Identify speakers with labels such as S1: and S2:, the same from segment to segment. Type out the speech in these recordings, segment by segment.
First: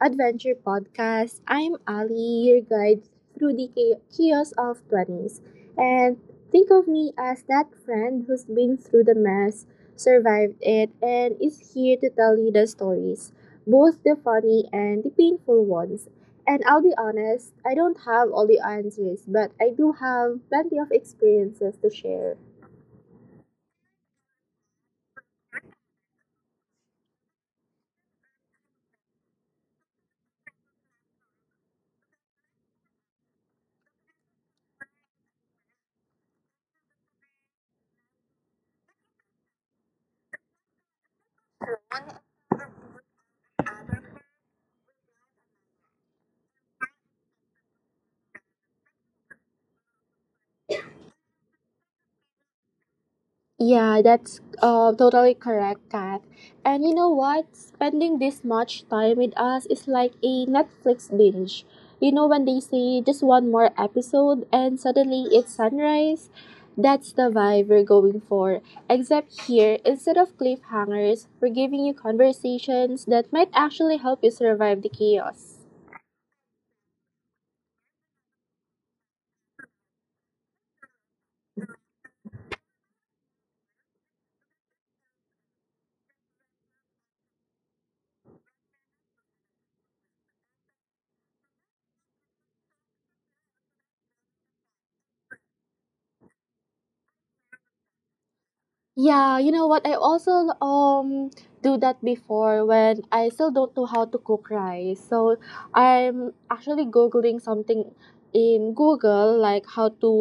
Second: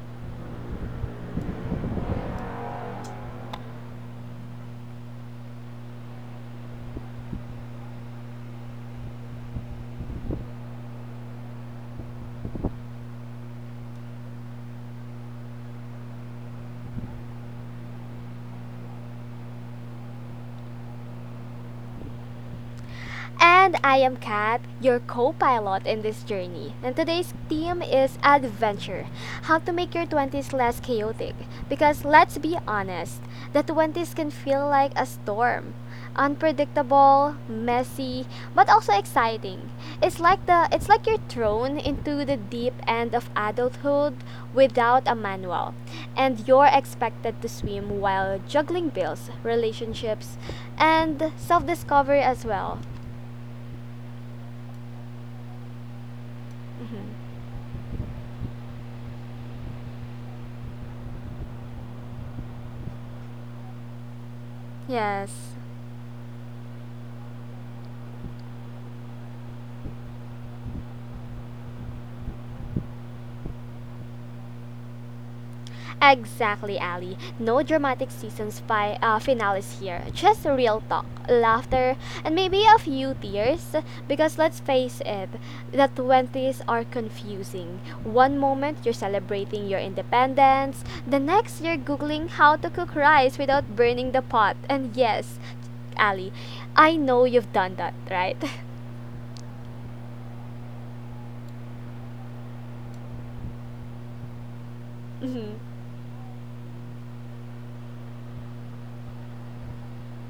S1: adventure podcast. I'm Ali, your guide through the chaos of 20s. And think of me as that friend who's been through the mess, survived it, and is here to tell you the stories, both the funny and the painful ones. And I'll be honest, I don't have all the answers, but I do have plenty of experiences to share.
S2: And I am Kat, your co pilot in this journey. And today's theme is adventure, how to make your 20s less chaotic. Because let's be honest, the 20s can feel like a storm, unpredictable, messy, but also exciting. It's like you're thrown into the deep end of adulthood without a manual, and you're expected to swim while juggling bills, relationships, and self-discovery as well.
S1: Yeah, that's totally correct, Kat. And you
S2: Mhm.
S1: know what? Spending this much time with us is like a Netflix binge. You know, when they say just one more episode and suddenly
S2: Yes,
S1: it's sunrise, that's the vibe we're going for. Except here, instead of cliffhangers, we're giving you conversations that might actually help you survive the chaos.
S2: exactly, Ali. No dramatic finales here. Just real talk, laughter, and maybe a few tears. Because let's face it, the 20s are confusing. One moment you're celebrating your independence, the next you're Googling how to cook rice without burning the pot. And yes, Ali, I know you've done that, right?
S1: Yeah, you know what? I also do that before when I still don't know how to cook rice. So
S2: Mm-hmm.
S1: I'm actually googling something in Google like how to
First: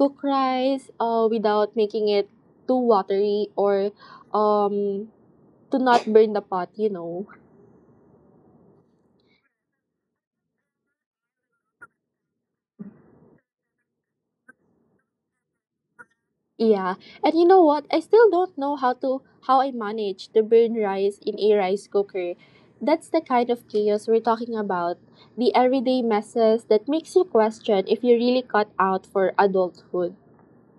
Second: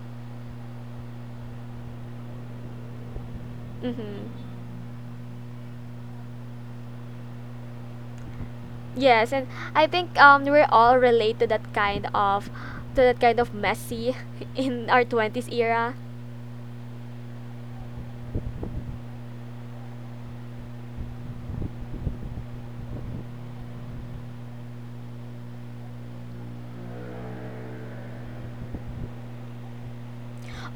S1: cook rice without making it too watery or
S2: Mm-hmm.
S1: um to not burn the pot.
S2: Yes, and I think we're all relate to that kind of to that kind of messy in our 20s era,
S1: Yeah, and you know what? I still don't know how I manage to burn rice in a rice cooker. That's the kind of chaos we're talking about. The everyday messes that makes you question if you really cut out for adulthood.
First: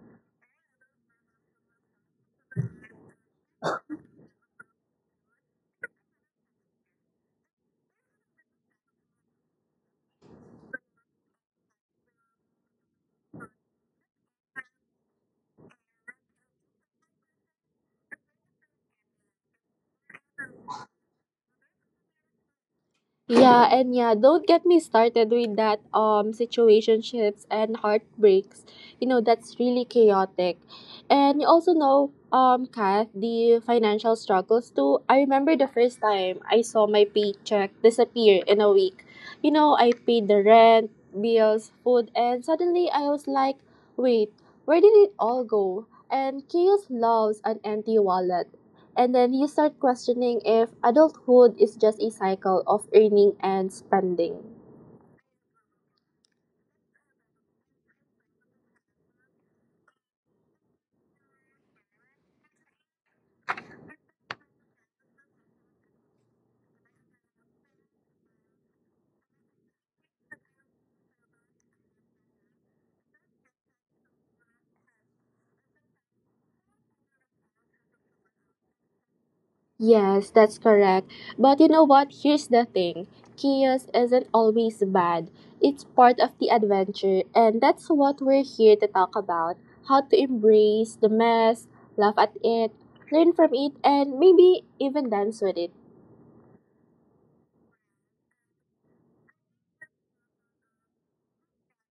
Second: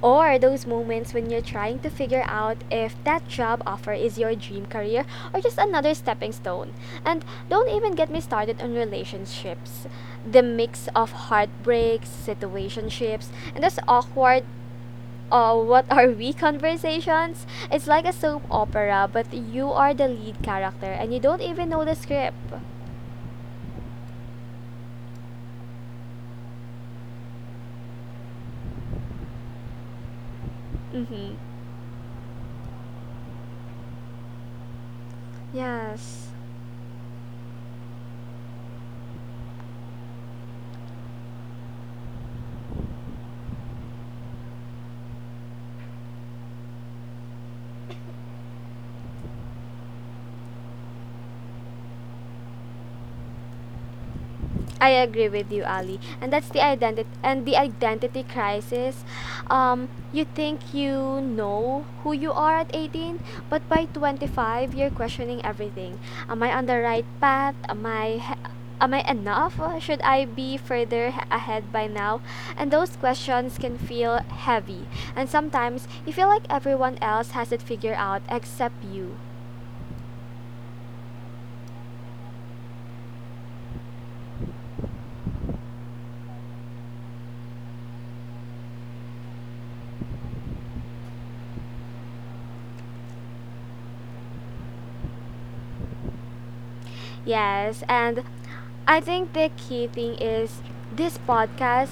S2: or those moments when you're trying to figure out if that job offer is your dream career or just another stepping stone. And don't even get me started on relationships. The mix of heartbreaks, situationships, and those awkward, what are we conversations? It's like a soap opera, but you are the lead character and you don't even know the script.
S1: Yeah, and yeah, don't get me started with that situationships and heartbreaks. You know, that's really chaotic.
S2: Mm-hmm.
S1: And you also know Kath, the financial struggles too. I remember the first
S2: Yes.
S1: time I saw my paycheck disappear in a week. You know, I paid the rent, bills, food, and suddenly I was like, wait, where did it all go? And chaos loves an empty wallet. And then you start questioning if adulthood is just a cycle of earning and spending.
S2: I agree with you, Ali. And that's the identity and the identity crisis. You think you know who you are at 18, but by 25 you're questioning everything. Am I on the right path? Am I enough? Should I be ahead by now? And those questions can feel heavy. And sometimes you feel like everyone else has it figured out except you.
S1: Yes, that's correct. But you know what? Here's the thing chaos isn't always bad, it's part of the adventure, and that's what we're here to talk about how to embrace the mess, laugh at it, learn from it, and maybe even dance with it.
S2: Yes, and I think the key thing is this podcast.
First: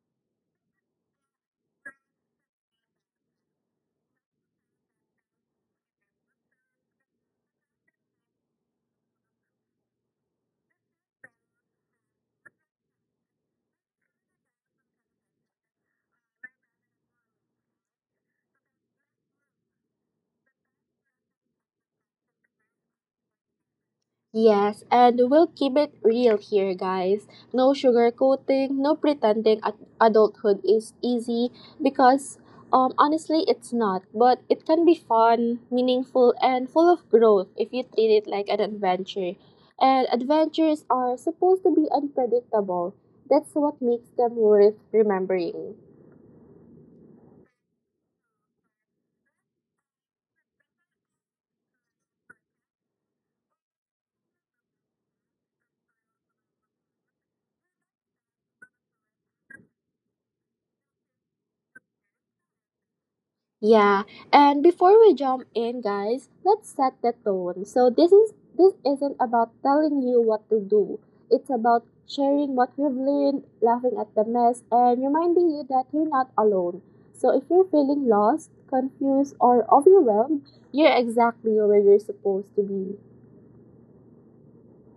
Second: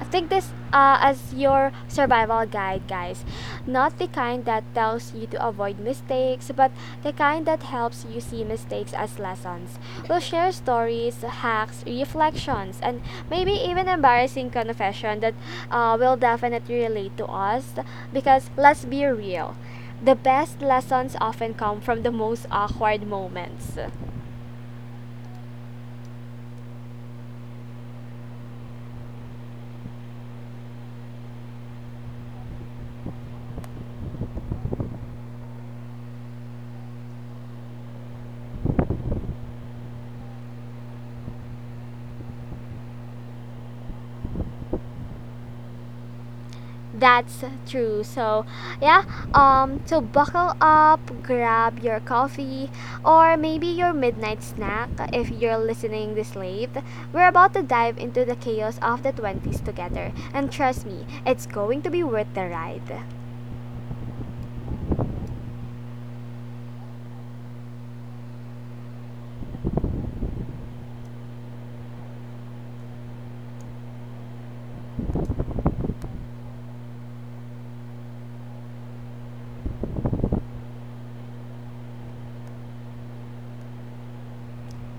S2: I think this, as your survival guide, guys. Not the kind that tells you to avoid mistakes, but the kind that helps you see mistakes as lessons. We'll share stories, hacks, reflections, and maybe even embarrassing confession that, will definitely relate to us. Because let's be real, the best lessons often come from the most awkward moments.
S1: Yes, and we'll keep it real here, guys. No sugarcoating, no pretending adulthood is easy because honestly, it's not. But it can be fun, meaningful, and full of growth if you treat it like an adventure. And adventures are supposed to be unpredictable. That's what makes them worth remembering.
S2: That's true. So, yeah, so buckle up, grab your coffee, or maybe your midnight snack if you're listening this late. We're about to dive into the chaos of the 20s together, and trust me, it's going to be worth the ride.
S1: Yeah, and before we jump in, guys, let's set the tone. So this isn't about telling you what to do. It's about sharing what we've learned, laughing at the mess, and reminding you that you're not alone. So if you're feeling lost, confused, or overwhelmed, you're exactly where you're supposed to be.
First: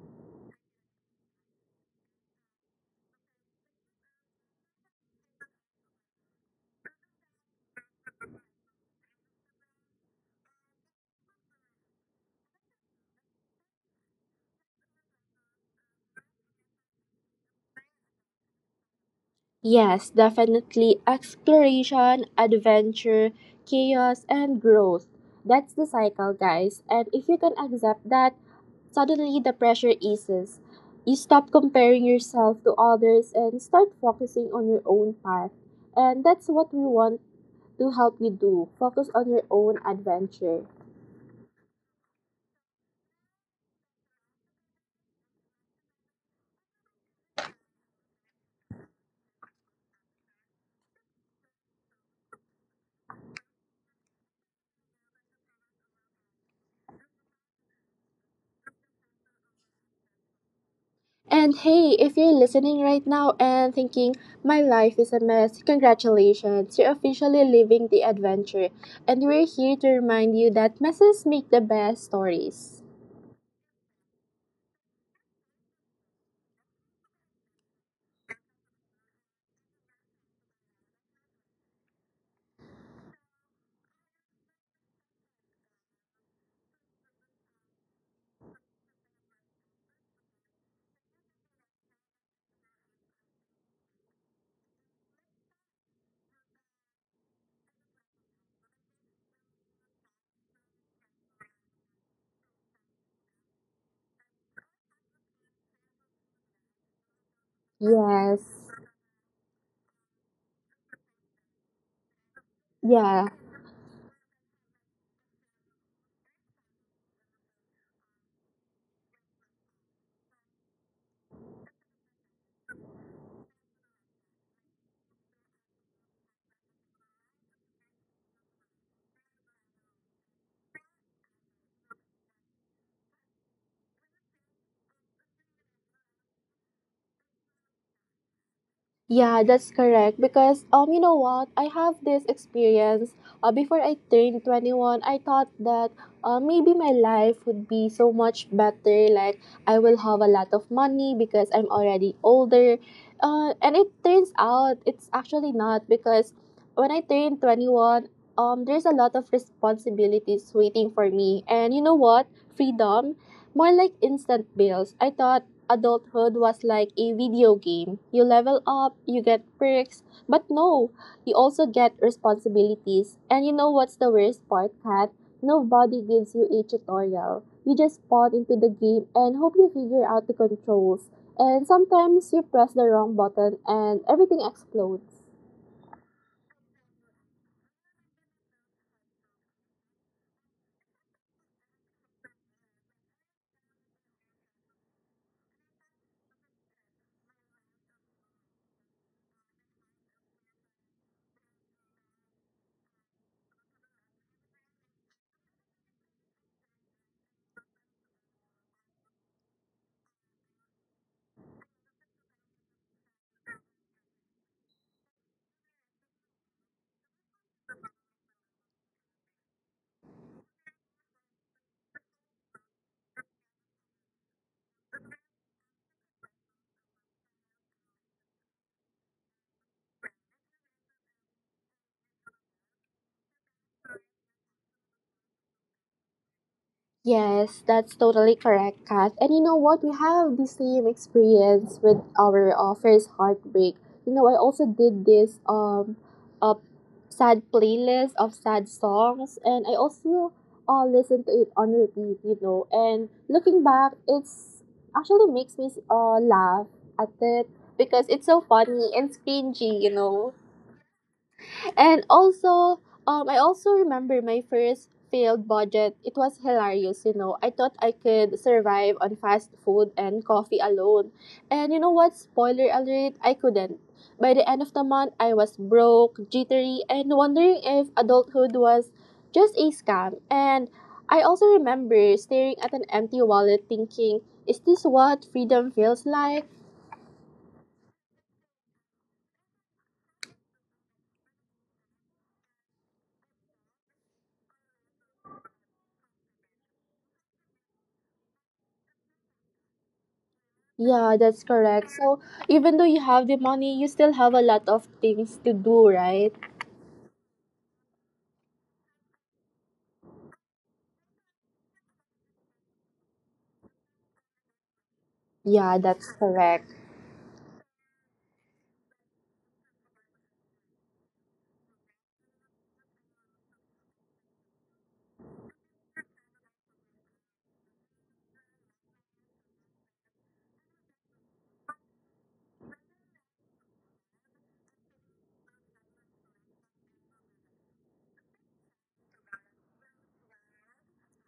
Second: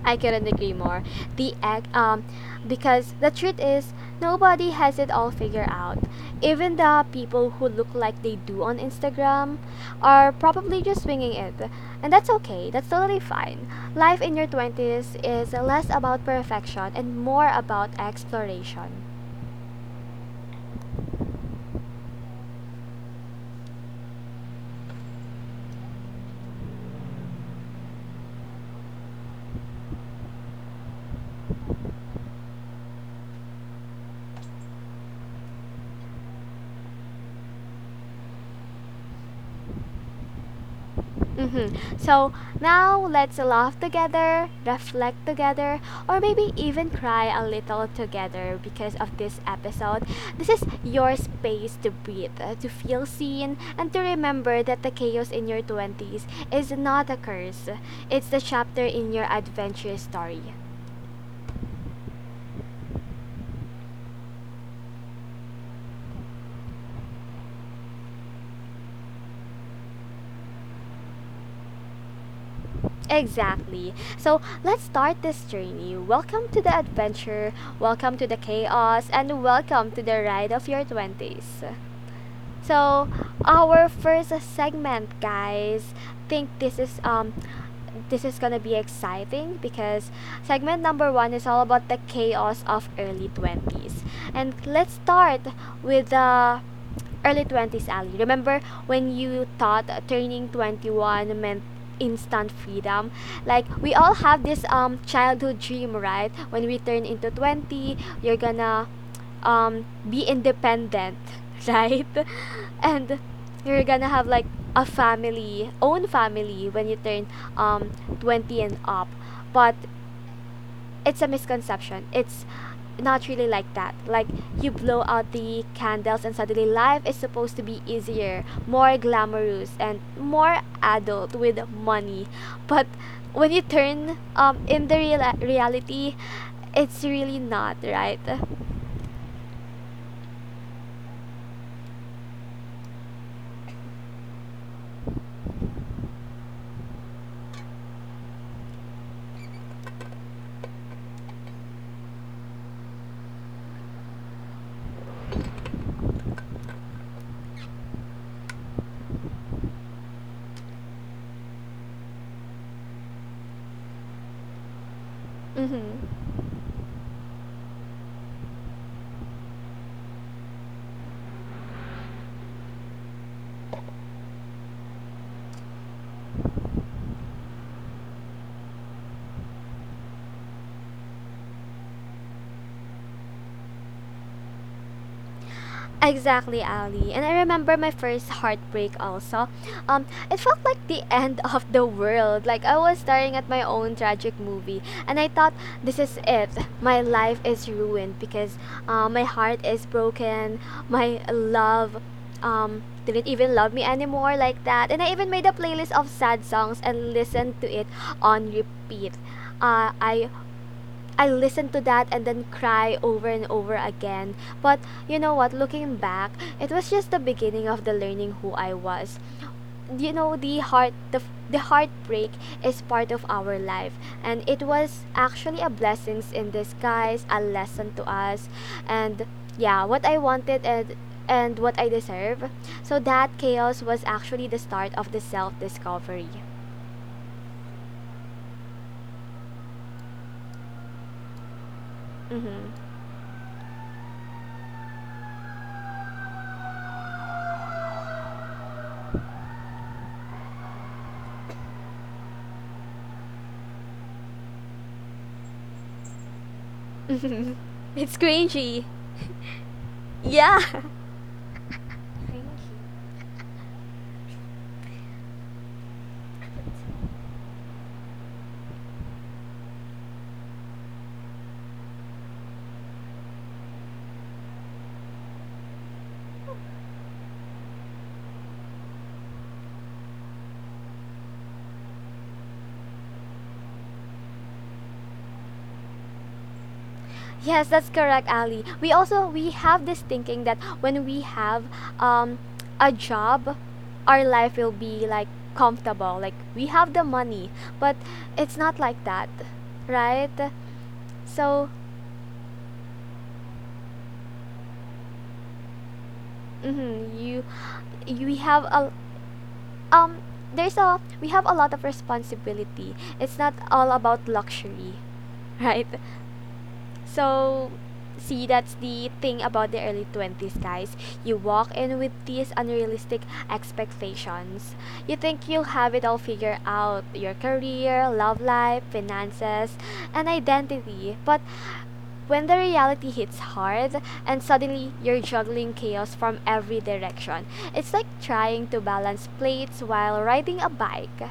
S2: I couldn't agree more. The act, um, because the truth is, nobody has it all figured out. Even the people who look like they do on Instagram are probably just swinging it, and that's okay. That's totally fine. Life in your twenties is less about perfection and more about exploration.
S1: Yes, definitely exploration, adventure, chaos, and growth. That's the cycle, guys. And if you can accept that, suddenly, the pressure eases. You stop comparing yourself to others and start focusing on your own path. And that's what we want to help you do focus on your own adventure.
S2: Mm-hmm. So now let's laugh together, reflect together, or maybe even cry a little together because of this episode. This is your space to breathe, to feel seen, and to remember that the chaos in your 20s is not a curse, it's the chapter in your adventure story.
S1: And hey, if you're listening right now and thinking, my life is a mess, congratulations, you're officially living the adventure. And we're here to remind you that messes make the best stories.
S2: Exactly. So let's start this journey. Welcome to the adventure, welcome to the chaos, and welcome to the ride of your 20s. So, our first segment, guys. Think this is gonna be exciting because segment number one is all about the chaos of early 20s. And let's start with the early 20s, Ali. Remember when you thought turning 21 meant instant freedom? Like, we all have this childhood dream, right? When we turn into 20, you're
S1: Yes.
S2: gonna be independent, right? And
S1: Yeah.
S2: you're gonna have like a family, own family when you turn um 20 and up. But it's a misconception. It's not really like that. Like you blow out the candles and suddenly life is supposed to be easier, more glamorous and more adult with money. But when you turn in the real reality, it's really not, right?
S1: Yeah, that's correct. Because you know what? I have this experience. Before I turned 21, I thought that maybe my life would be so much better. Like I will have a lot of money because I'm already older. And it turns out it's actually not because when I turned 21, there's a lot of responsibilities waiting for me. And you know what? Freedom, more like instant bills. I thought
S2: Mhm.
S1: adulthood was like a video game. You level up, you get perks, but no, you also get responsibilities. And you know what's the worst part, Kat? Nobody gives you a tutorial. You just spawn into the game and hope you figure out the controls. And sometimes you press the wrong button and everything explodes.
S2: Exactly, Ali. And I remember my first heartbreak also. It felt like the end of the world. Like I was staring at my own tragic movie, and I thought, "This is it. My life is ruined because, my heart is broken. My love, um, didn't even love me anymore like that." And I even made a playlist of sad songs and listened to it on repeat. Uh, I I listen to that and then cry over and over again. But you know what? Looking back, it was just the beginning of the learning who I was. You know, the heartbreak is part of our life, and it was actually a blessings in disguise, a lesson to us, and yeah, what I wanted and what I deserve. So that chaos was actually the start of the self discovery.
S1: Yes, that's totally correct, Kath. And you know what? We have the same experience with our
S2: Hmm.
S1: first heartbreak. You know, I also did this a sad playlist of sad songs, and I also listened to it on repeat. You know, and looking back, it's actually makes me laugh at it because
S2: It's
S1: it's so
S2: cringy.
S1: funny and cringy. You know
S2: Yeah.
S1: and
S2: Thank you.
S1: also, I also remember my first failed budget. It was hilarious, you know. I thought I could survive on fast food and coffee alone. And you know what? Spoiler alert, I couldn't. By the end of the month, I was broke, jittery, and wondering if adulthood was just a scam. And I also remember staring at an empty wallet thinking, is this what freedom feels like?
S2: Yes, that's correct, Ali. We have this thinking that when we have um, a job, our life will be like comfortable. Like we have the money, but it's not like that, right?
S1: Yeah, that's
S2: So
S1: correct. So even though you have the money, you still have a lot of things to do, right?
S2: mm-hmm, you we have a um there's a we have a lot of responsibility. It's not all about luxury,
S1: Yeah,
S2: right?
S1: that's correct.
S2: So, see, that's the thing about the early 20s, guys. You walk in with these unrealistic expectations. You think you'll have it all figured out, your career, love life, finances, and identity. But when the reality hits hard and suddenly you're juggling chaos from every direction, it's like trying to balance plates while riding a bike.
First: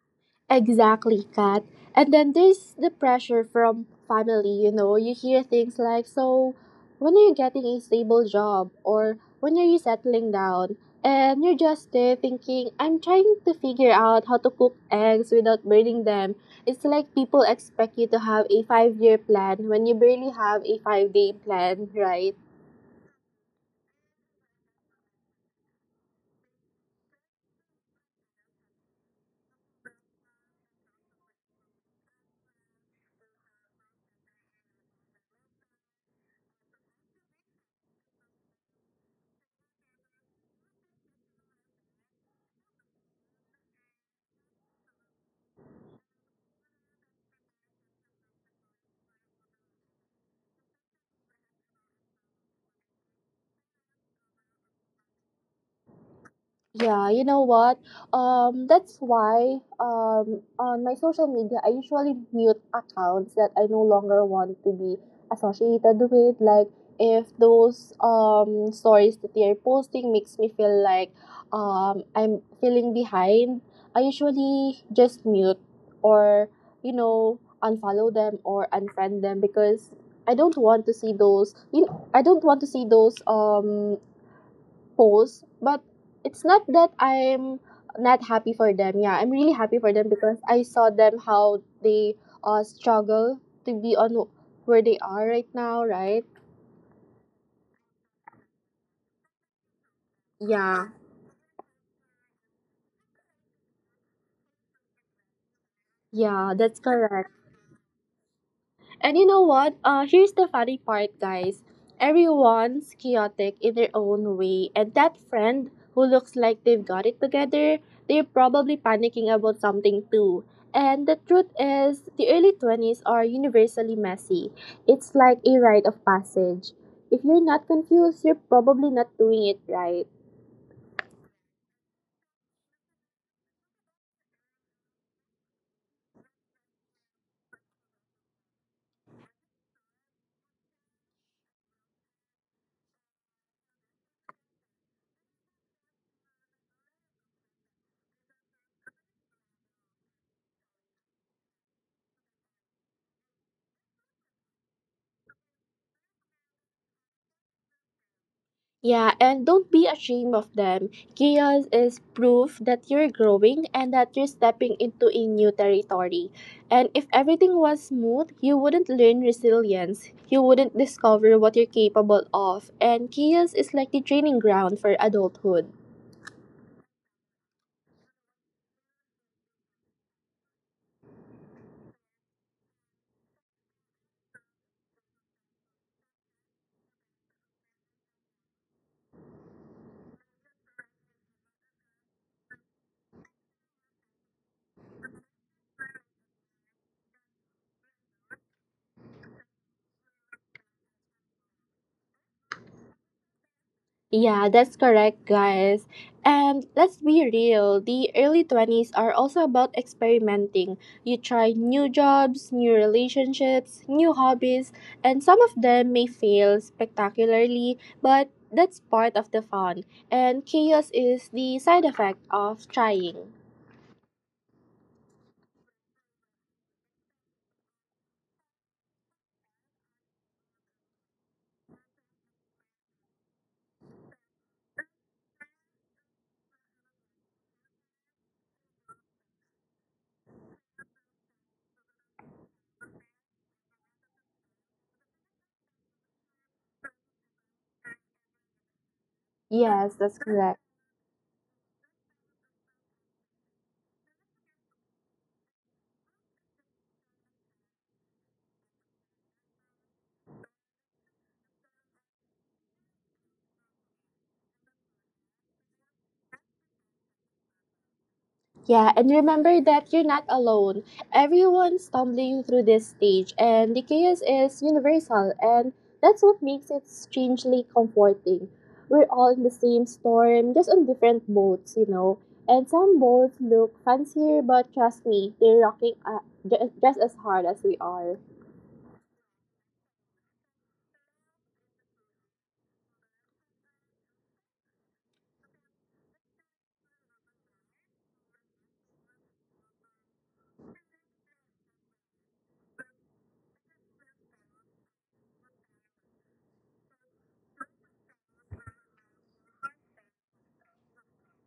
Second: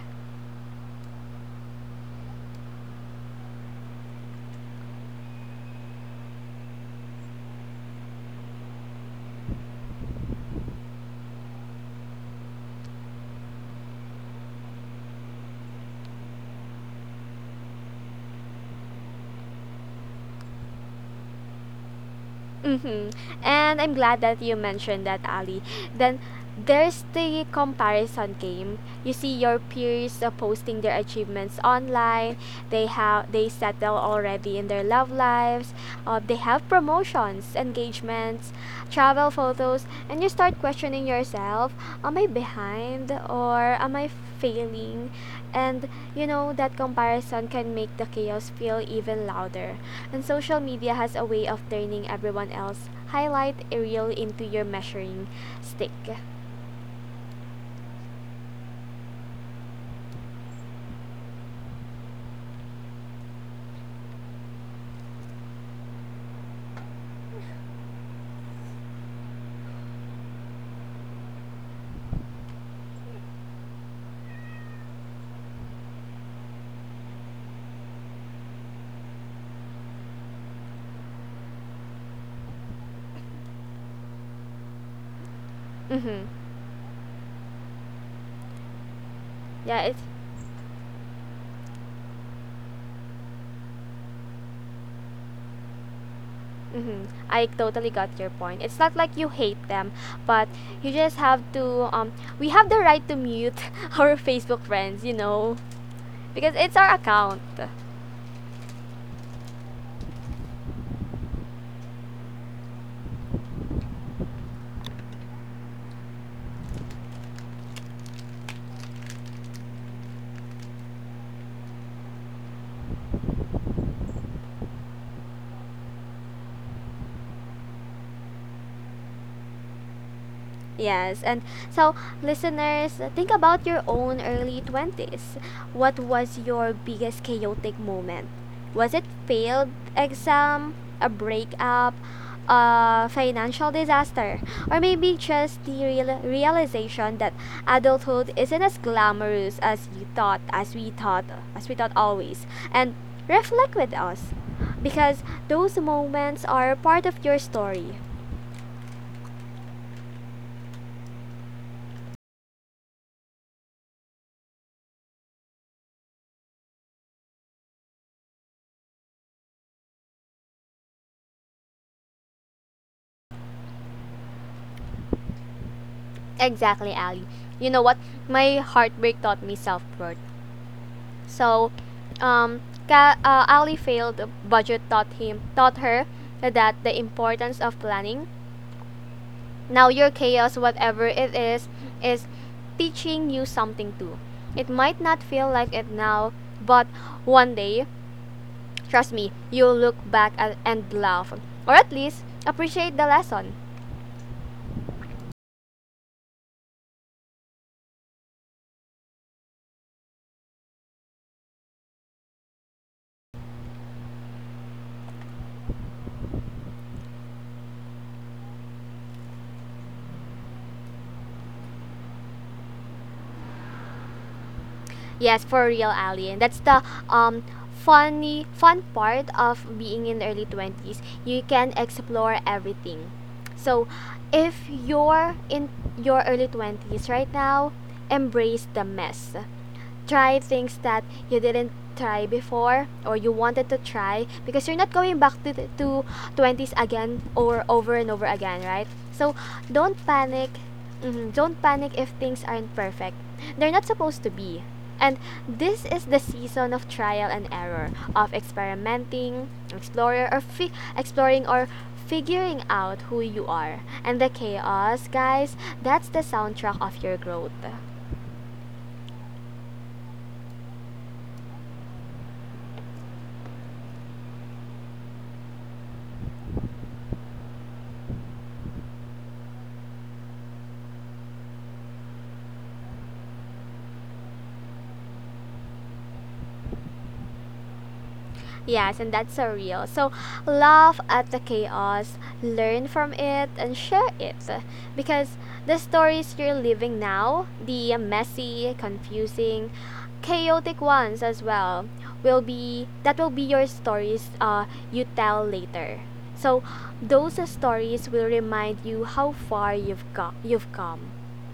S1: Exactly, Kat. And then there's the pressure from family, you know. You hear things like, so when are you getting a stable job? Or when are you settling down? And you're just there thinking, I'm trying to figure out how to cook eggs without burning them. It's like people expect you to have a 5 year plan when you barely have a 5 day plan, right?
S2: Mhm, and I'm glad that you mentioned that, Ali. Then there's the comparison game. You see your peers, posting their achievements online, they settle already in their love lives, they have promotions, engagements, travel photos, and you start questioning yourself, am I behind or am I failing? And you know that comparison can make the chaos feel even louder, and social media has a way of turning everyone else highlight a reel into your measuring stick.
S1: Yeah, you know what? That's why on my social media, I usually mute accounts that I no longer want to be associated with. Like, if those stories that they're posting makes me feel like I'm feeling behind, I usually just mute or, you know, unfollow them or unfriend them because I don't want to see those, you know, I don't want to see those post, but
S2: Mm-hmm.
S1: it's not that I'm not happy for them. Yeah, I'm really
S2: yeah
S1: happy for
S2: it's
S1: them because I saw them how they struggle to be on where they are right now, right?
S2: Mm-hmm. I totally got your point. It's not like you hate them, but
S1: Yeah.
S2: you just have to. We have the right to mute our Facebook friends, you know, because
S1: Yeah,
S2: it's
S1: that's
S2: our
S1: correct.
S2: account.
S1: And you know what? Here's the funny part, guys. Everyone's chaotic in their own way, and that friend who looks like they've got it together, they're probably panicking about something too. And the truth is, the early 20s are universally messy. It's like a rite of passage. If you're not confused, you're probably not doing it right.
S2: Yes, and so listeners, think about your own early 20s. What was your biggest chaotic moment? Was it failed exam, a breakup, a financial disaster, or maybe just the realization that adulthood isn't as glamorous as you thought, as we thought always? And reflect with us because those moments are part of your story.
S1: Yeah, and don't be ashamed of them. Chaos is proof that you're growing and that you're stepping into a new territory. And if everything was smooth, you wouldn't learn resilience. You wouldn't discover what you're capable of. And chaos is like the training ground for adulthood.
S2: Exactly, Ali. You know what? My heartbreak taught me self worth. So, um, Ali failed budget taught her that the importance of planning. Now your chaos, whatever it is teaching you something too. It might not feel like it now, but one day, trust me, you'll look back at, and laugh, or at least appreciate the lesson.
S1: Yeah, that's correct, guys. And let's be real, the early 20s are also about experimenting. You try new jobs, new relationships, new hobbies, and some of them may fail spectacularly, but that's part of the fun. And chaos is the side effect of trying.
S2: Yes, for real, Ali. And that's the um fun part of being in early 20s. You can explore everything. So, if you're in your early 20s right now, embrace the mess, try things that you didn't try before or you wanted to try, because you're not going back to, to 20s again or over and over again, right? So don't
S1: Yes, that's
S2: panic.
S1: correct.
S2: Mhm, don't panic if things aren't perfect, they're not supposed to be. And this is the season of trial and error, of experimenting explorer or fi- exploring or figuring out who you are, and the chaos, guys, that's the soundtrack of your growth.
S1: Yeah, and remember that you're not alone. Everyone's stumbling through this stage, and the chaos is universal, and that's what makes it strangely comforting. We're all in the same storm, just on different boats, you know. And some boats look fancier, but trust me, they're rocking just as hard as we are.
S2: Yes, and that's so real. So laugh at the chaos, learn from it, and share it. Because the stories you're living now, the messy, confusing, chaotic ones as well, will be your stories, you tell later. So those stories will remind you how far you've come.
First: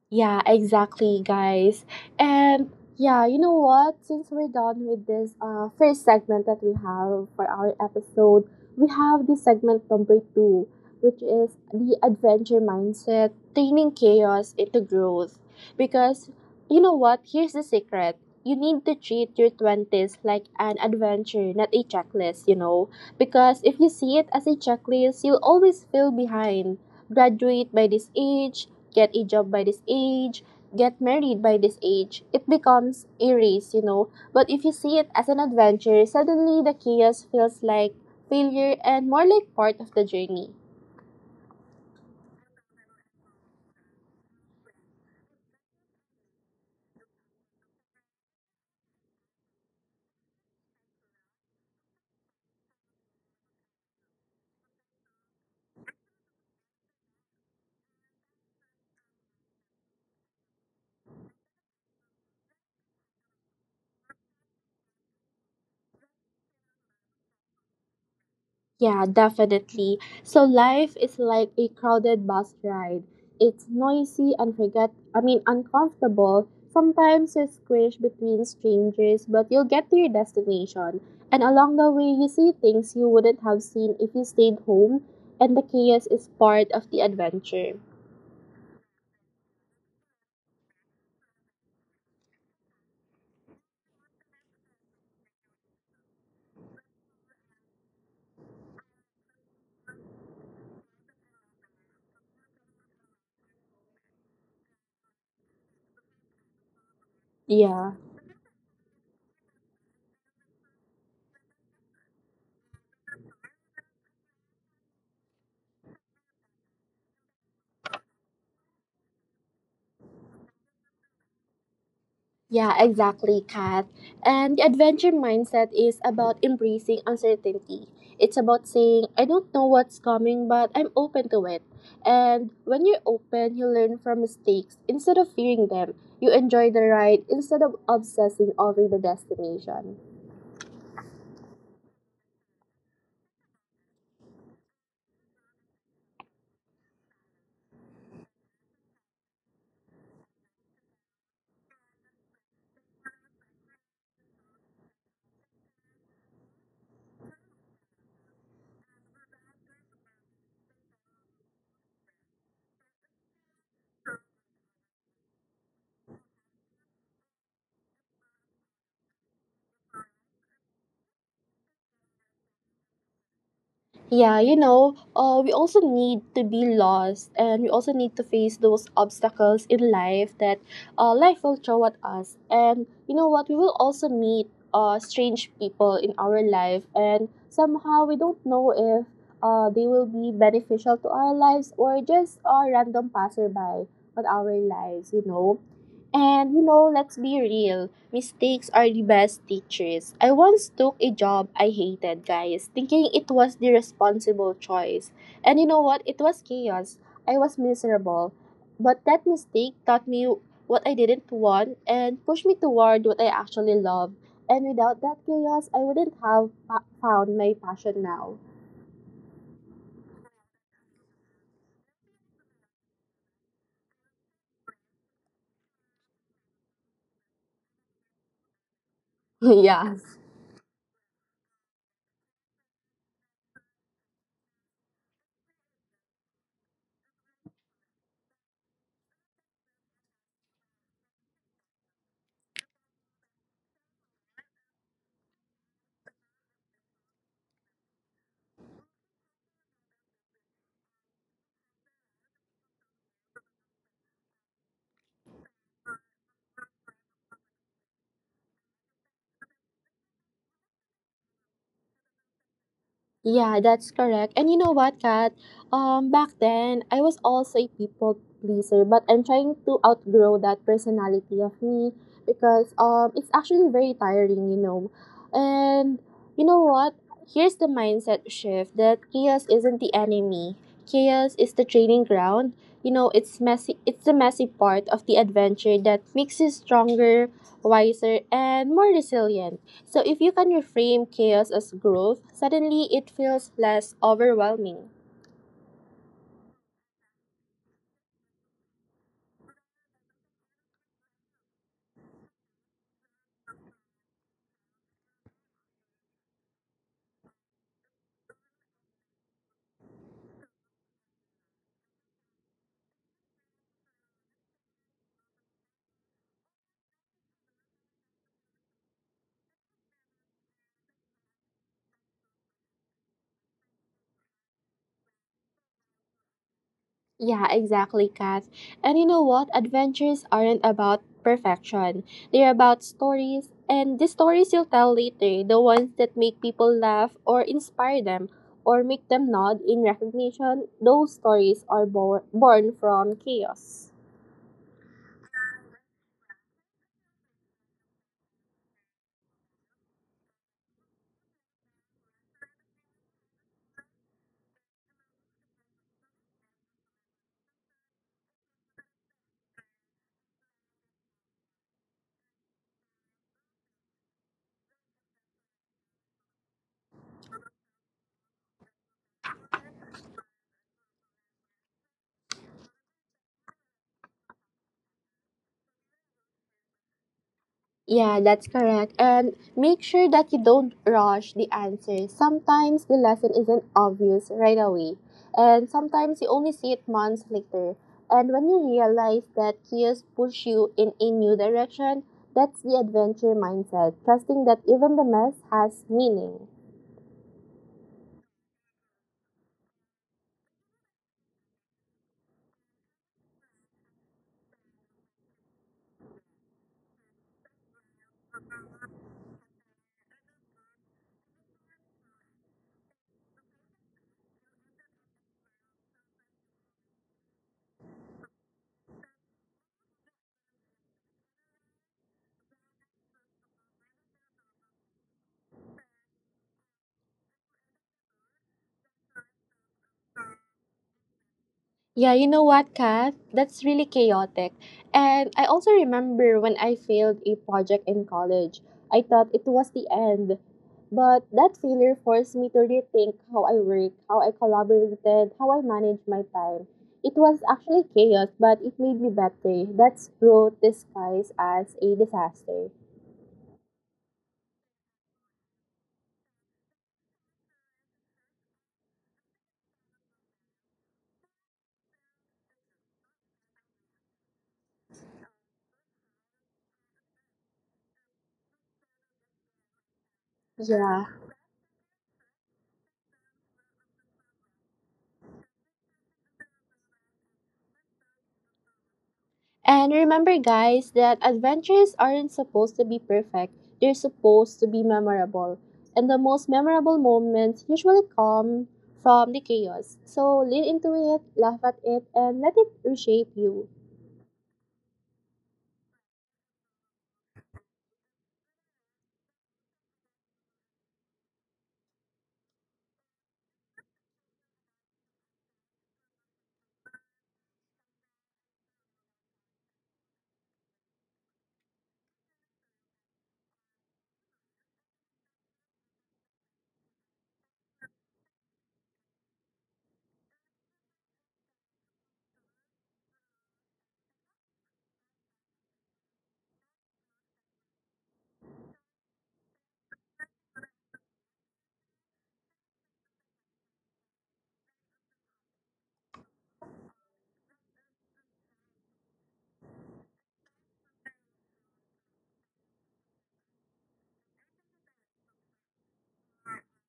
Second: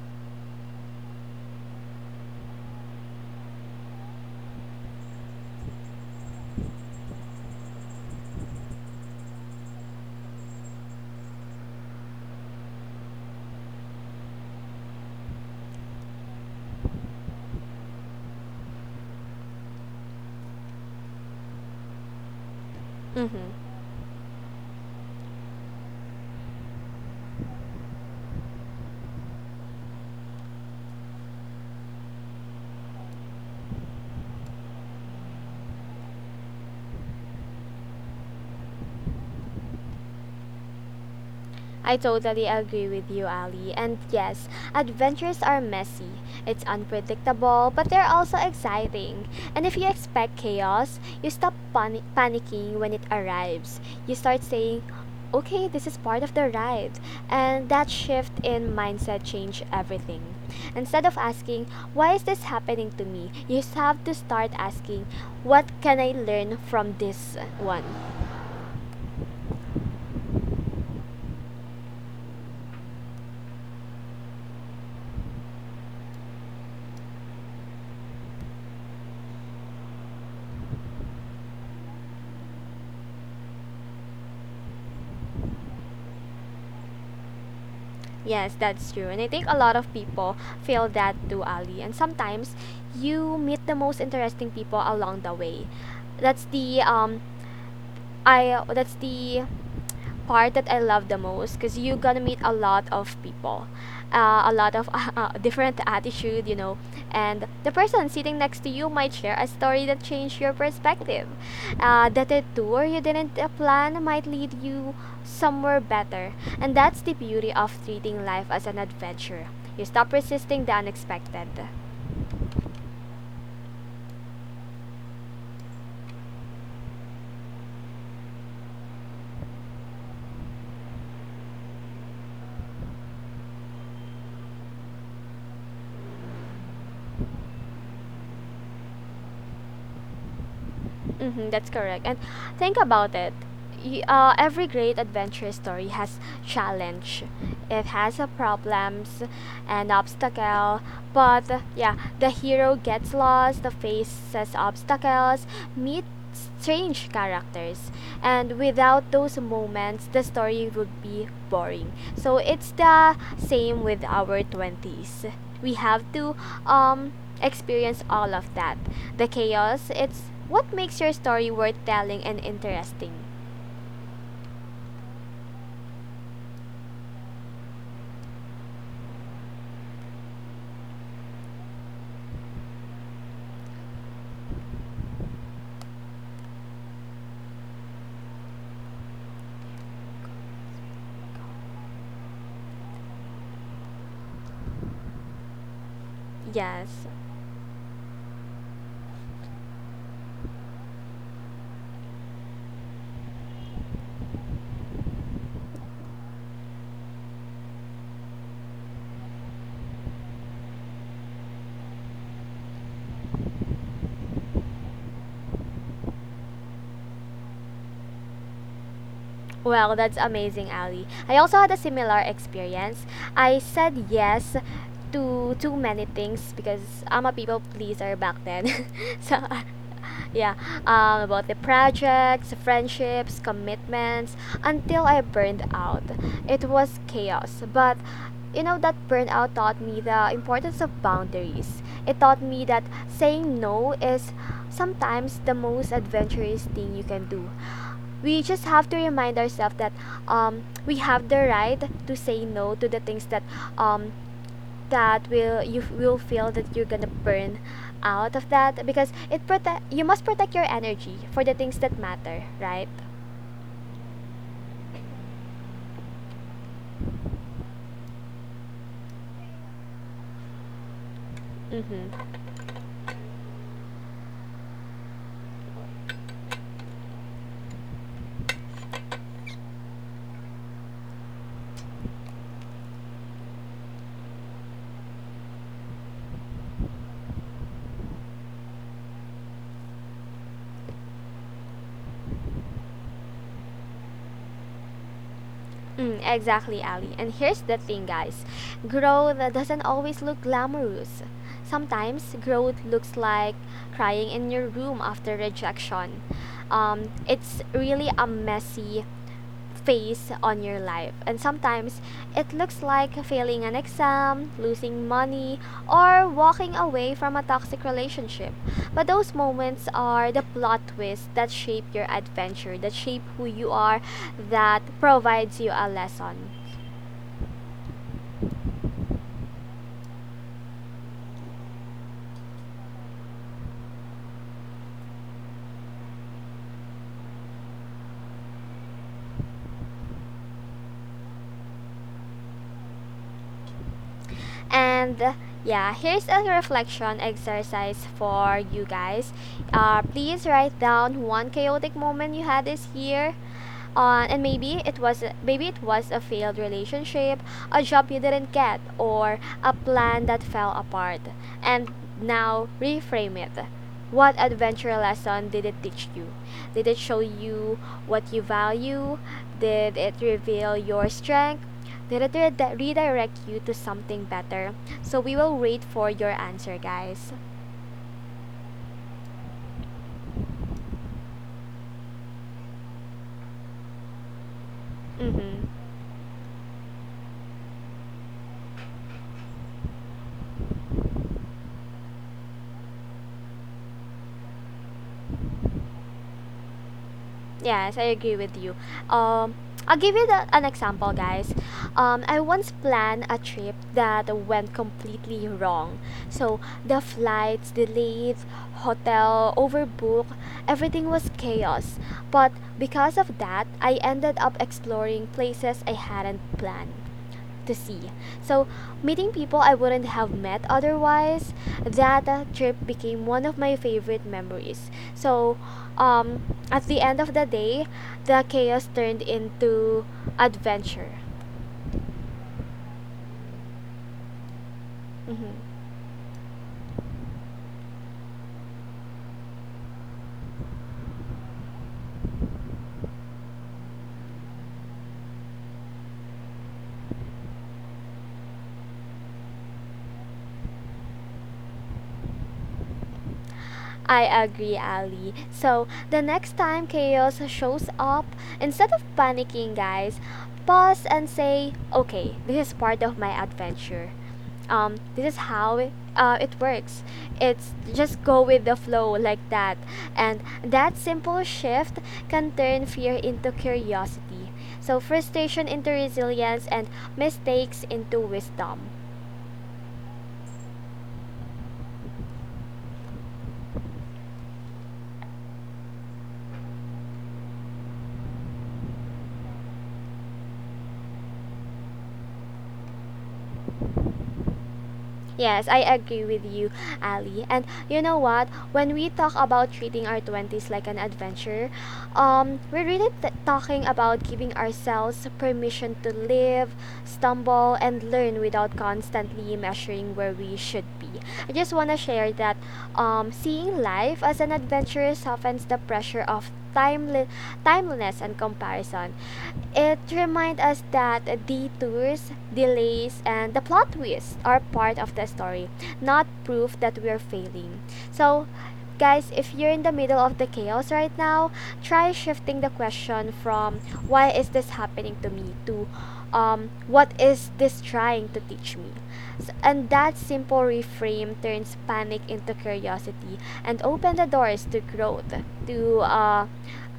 S1: Yeah, exactly, guys. And yeah, you know what? Since we're done with this first segment that we have for our episode, we have the segment number 2, which is the adventure mindset, turning chaos into growth. Because you know what? Here's the secret. You need to treat your 20s like an adventure, not a checklist, you know?
S2: Mm-hmm.
S1: Because if you see it as a checklist, you'll always feel behind. Graduate by this age, get a job by this age, get married by this age. It becomes a race, you know. But if you see it as an adventure, suddenly the chaos feels like failure and more like part of the journey.
S2: I totally agree with you, Ali. And yes, adventures are messy. It's unpredictable, but they're also exciting. And if you expect chaos, you stop panicking when it arrives. You start saying, okay, this is part of the ride. And that shift in mindset changed everything. Instead of asking, why is this happening to me? You have to start asking, what can I learn from this one?
S1: Yeah, definitely. So life is like a crowded bus ride. It's noisy, unforget I mean uncomfortable. Sometimes you squish between strangers, but you'll get to your destination. And along the way you see things you wouldn't have seen if you stayed home and the chaos is part of the adventure.
S2: Yes, that's true. And I think a lot of people feel that too, Ali. And sometimes you meet the most interesting people along the way. That's the I that's the part that I love the most, because you're gonna meet a lot of people, a lot of different attitude, you know, and the
S1: Yeah.
S2: person sitting next to you might share a story that changed your perspective. That a tour you didn't, plan might lead you somewhere better, and that's the beauty of treating life as an adventure. You stop resisting the unexpected.
S1: Yeah, exactly, Kat. And the adventure mindset is about embracing uncertainty. It's about saying, I don't know what's coming, but I'm open to it. And when you're open, you learn from mistakes instead of fearing them. You enjoy the ride instead of obsessing over the destination.
S2: Mm-hmm, that's correct. And think about it. Every great adventure story has challenge. It has a problems and obstacle. But yeah, the hero gets lost, the faces obstacles, meet strange characters. And without those moments, the story would be boring. So it's the same with our 20s. We have to um, experience all of that. The chaos, it's what makes your story worth telling and interesting.
S1: Yeah, you know, we also need to be lost and we also need to face those obstacles in life that life will throw at us. And you know what? We will also meet strange people in our life, and somehow we don't know if they will be beneficial to our lives or just a random passerby on our lives, you know. And you know,
S2: Yes.
S1: let's be real. Mistakes are the best teachers. I once took a job I hated, guys, thinking it was the responsible choice. And you know what? It was chaos. I was miserable. But that mistake taught me what I didn't want and pushed me toward what I actually love. And without that chaos, I wouldn't have found my passion now.
S2: Well, that's amazing, Ali. I also had a similar experience. I said yes to too many things because I'm a people pleaser back then. so,
S1: yeah.
S2: yeah, about the projects, friendships, commitments, until I burned out. It was chaos, but you know that burnout taught me the importance of boundaries. It taught me that saying no is sometimes the most adventurous thing you can do. We just have to remind ourselves that we have the right to say no to the things that um, that will you will feel that you're gonna burn out of that, because it protect you must protect your energy for the things that matter, right?
S1: Yeah, that's correct. And you know what, Kat? Back then, I was also a people pleaser, but I'm trying to outgrow that personality of me
S2: Mm-hmm.
S1: because it's actually very tiring, you know. And you know what? Here's the mindset shift that chaos isn't the enemy. Chaos is the training ground. You know, it's messy. It's the messy part of the adventure that makes you stronger, wiser, and more resilient. So if you can reframe chaos as growth, suddenly it feels less overwhelming.
S2: Mm, exactly, Ali, and here's the thing, guys, growth doesn't always look glamorous. Sometimes growth looks like crying in your room after rejection. um, it's really a messy face on your life. And sometimes it looks like failing an exam, losing money, or walking away from a toxic relationship. But those moments are the plot twists that shape your adventure, that shape who you are, that provides you a lesson.
S1: Yeah, exactly, Kath. And you know what? Adventures aren't about perfection. They're about stories, and the stories you'll tell later, the ones that make people laugh or inspire them or make them nod in recognition, those stories are born from chaos.
S2: And yeah, here's a reflection exercise for you guys. Please write down one chaotic moment you had this year, and maybe it was a failed relationship, a job you didn't get, or a plan that fell apart, and now reframe it. What adventure lesson did it teach you? Did it show you what you value? Did it reveal your strength? Did it redirect you to something better? So we will wait for your answer, guys.
S1: Yeah, that's correct. And make sure that you don't rush the answer. Sometimes the lesson isn't obvious right away,
S2: Mm-hmm.
S1: and sometimes you only see it months later. And when you realize that chaos push you in a new direction, that's the adventure mindset, trusting that even the mess has meaning.
S2: Yes, I agree with you. Um, I'll give you an example, guys. I once planned a trip that went completely wrong. So the flights delayed, hotel overbooked, everything was chaos. But because of that, I ended up exploring places I hadn't planned to see. So, meeting people I wouldn't have met otherwise, that trip became one of my favorite memories. So, um, at the end of the day, the chaos turned into adventure.
S1: Yeah, you know what, Kath? That's really chaotic. And I
S2: Hmm.
S1: also remember when I failed a project in college, I thought it was the end. But that failure forced me to rethink how I work, how I collaborated, how I managed my time. It was actually chaos, but it made me better. That's growth disguised as a disaster.
S2: I agree, Ali. So, the next time chaos shows up, instead of panicking, guys, pause and say, okay, this is part of my adventure. This is how it, It works. It's just go with the flow like that. And that
S1: Yeah.
S2: simple shift can turn fear into curiosity. So, frustration into resilience, and mistakes into wisdom.
S1: And remember, guys, that adventures aren't supposed to be perfect, they're supposed to be memorable. And the most memorable moments usually come from the chaos. So lean into it, laugh at it, and let it reshape you.
S2: Yes, I agree with you, Ali. And you know what? When we talk about treating our 20s like an adventure, we're really talking about giving ourselves permission to live, stumble, and learn without constantly measuring where we should be. I just want to share that seeing life as an adventure softens the pressure of timeliness and comparison. It reminds us that detours, delays, and the plot twists are part of the story, not proof that we're failing. So, guys, if you're in the middle of the chaos right now, try shifting the question from, why is this happening to me, to, what is this trying to teach me? And that simple reframe turns panic into curiosity, and open the doors to growth, to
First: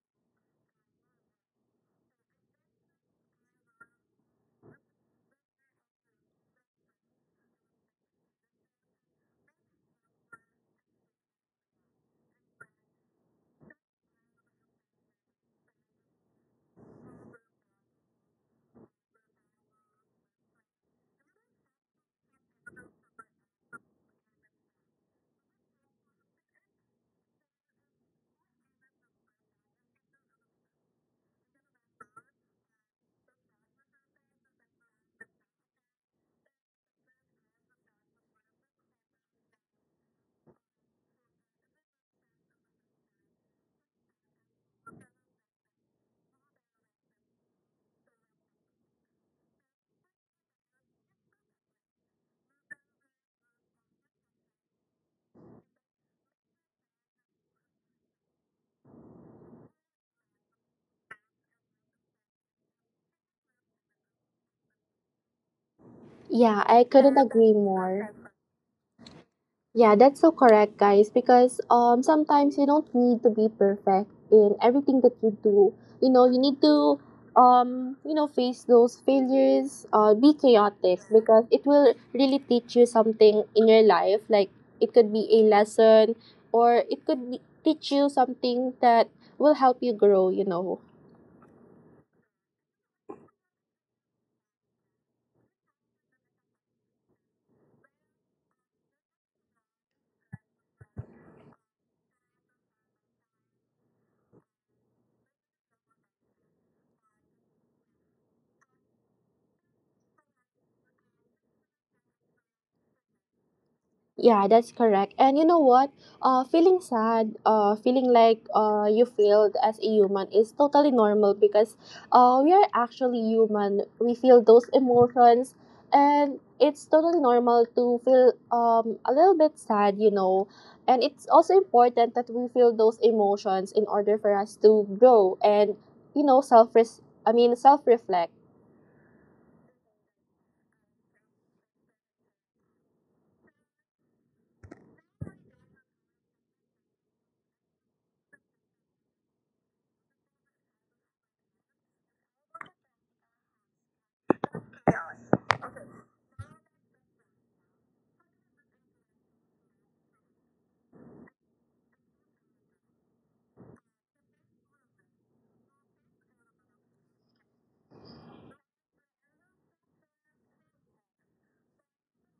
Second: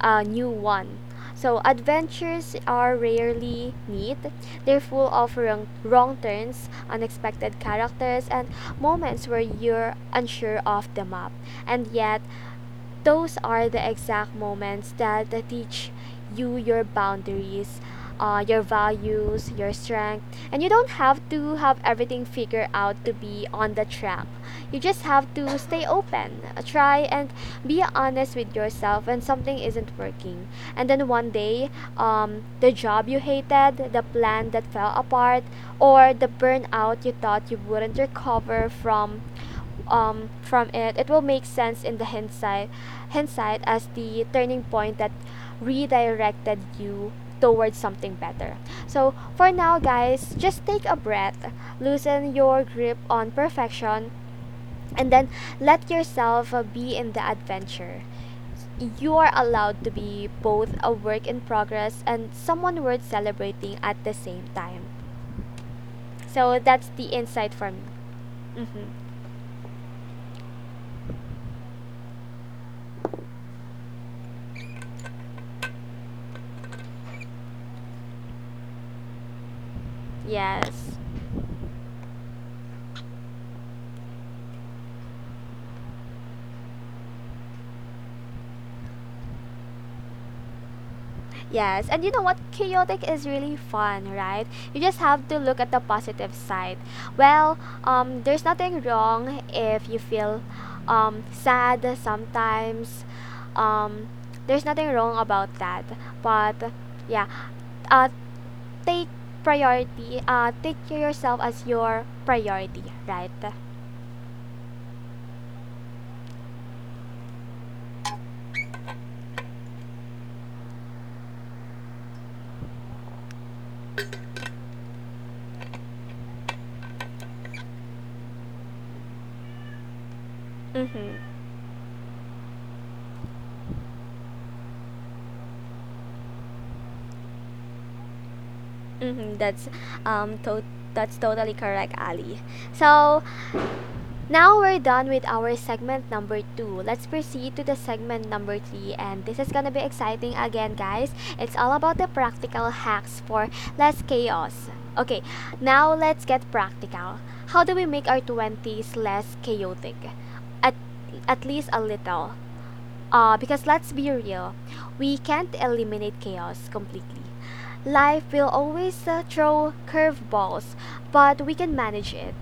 S2: a new one. So adventures are rarely neat. They're full of wrong turns, unexpected characters, and moments where you're unsure of the map. And yet, those are the exact moments that teach you your boundaries, your values, your strength. And you don't have to have everything figured out to be on the track. You just have to stay open, try, and be honest with yourself when something isn't working. And then one day, the job you hated, the plan that fell apart, or the burnout you thought you wouldn't recover from, it will make sense in the hindsight as the turning point that redirected you towards something better. So for now, guys, just take a breath, loosen your grip on perfection, and then let yourself be in the adventure. You are allowed to be both a work in progress and someone worth celebrating at the same time. So
S1: Yeah, I
S2: that's the
S1: couldn't agree
S2: insight for me.
S1: more.
S2: Hmm.
S1: Yeah, that's so correct, guys, because sometimes you don't need to be perfect in everything that you do. You know, you need to you know face those failures, be
S2: Yes.
S1: chaotic because it will really teach you something in your life. Like it could be a lesson or it could be, teach you something that will help you grow, you know.
S2: Yes, and you know what? Chaotic is really fun, right? You just have to look at the positive side. Well, there's nothing wrong if you feel sad sometimes. Um, there's nothing wrong about that. But yeah, uh, take priority. Take yourself as your priority, right?
S1: Yeah, that's correct. And you know what? Feeling sad, feeling like you failed as a human is totally normal because we are actually human. We feel those emotions, and it's totally normal to feel a little bit sad, you know. And
S2: Mm-hmm.
S1: it's also important that we feel those emotions in order for us to grow and, you know, I mean, self reflect.
S2: Mm-hmm. That's um to- that's totally correct, Ali. So now we're done with our segment number two. Let's proceed to the segment number three, and this is gonna be exciting again, guys. It's all about the practical hacks for less chaos. Okay, now let's get practical. How do we make our 20s less chaotic? At, at least a little. Because let's be real, we can't eliminate chaos completely. Life will always throw curveballs, but we can manage it,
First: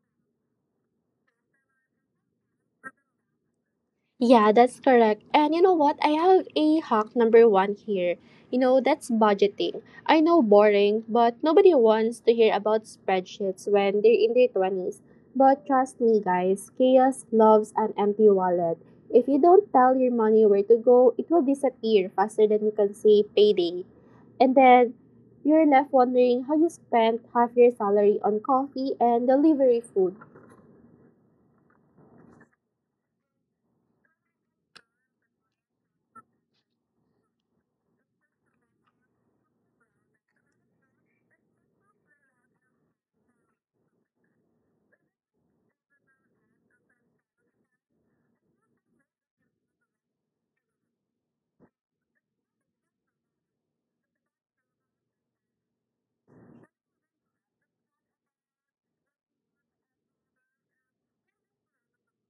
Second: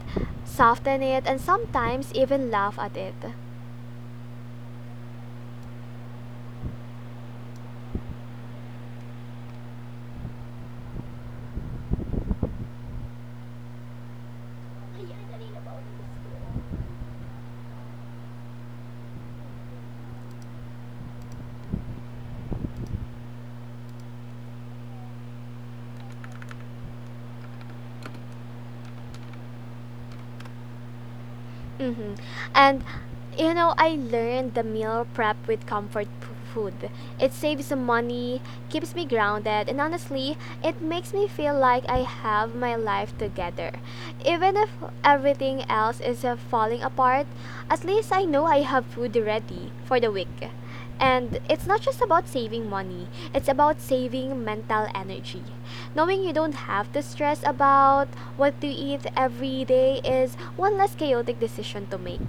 S2: soften it, and sometimes even laugh at it.
S1: Yeah, that's correct. And you know what? I have a hack number one here. You know, that's budgeting. I know boring, but nobody wants to hear about spreadsheets when they're in their 20s. But trust me, guys, chaos loves an empty wallet. If you don't tell your money where to go, it will disappear faster than you can say payday. And then you're left wondering how you spent half your salary on coffee and delivery food.
S2: Mm-hmm. And you know, I learned the meal prep with comfort food. It saves some money, keeps me grounded, and honestly, it makes me feel like I have my life together. Even if everything else is falling apart, at least I know I have food ready for the week. And it's not just about saving money, it's about saving mental energy. Knowing you don't have to stress about what to eat every day is one less chaotic decision to make.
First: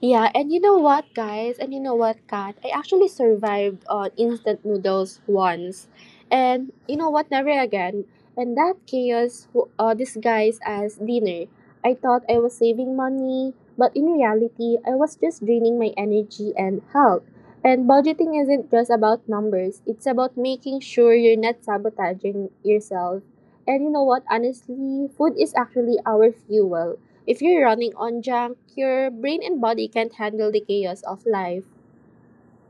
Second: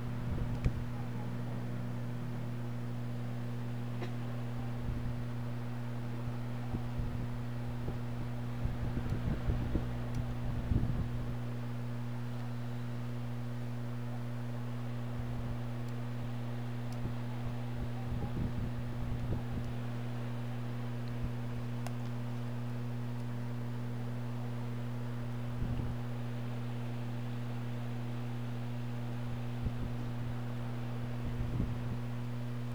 S1: Yeah, and you know what, guys? And you know what, Kat? I actually survived on instant noodles once. And you know what? Never again. And that chaos disguised as dinner. I thought I was saving money, but in reality, I was just draining my energy and health. And budgeting isn't just about numbers, it's about making sure you're not sabotaging yourself. And you know what? Honestly, food is actually our fuel. If you're running on junk, your brain and body can't handle the chaos of life.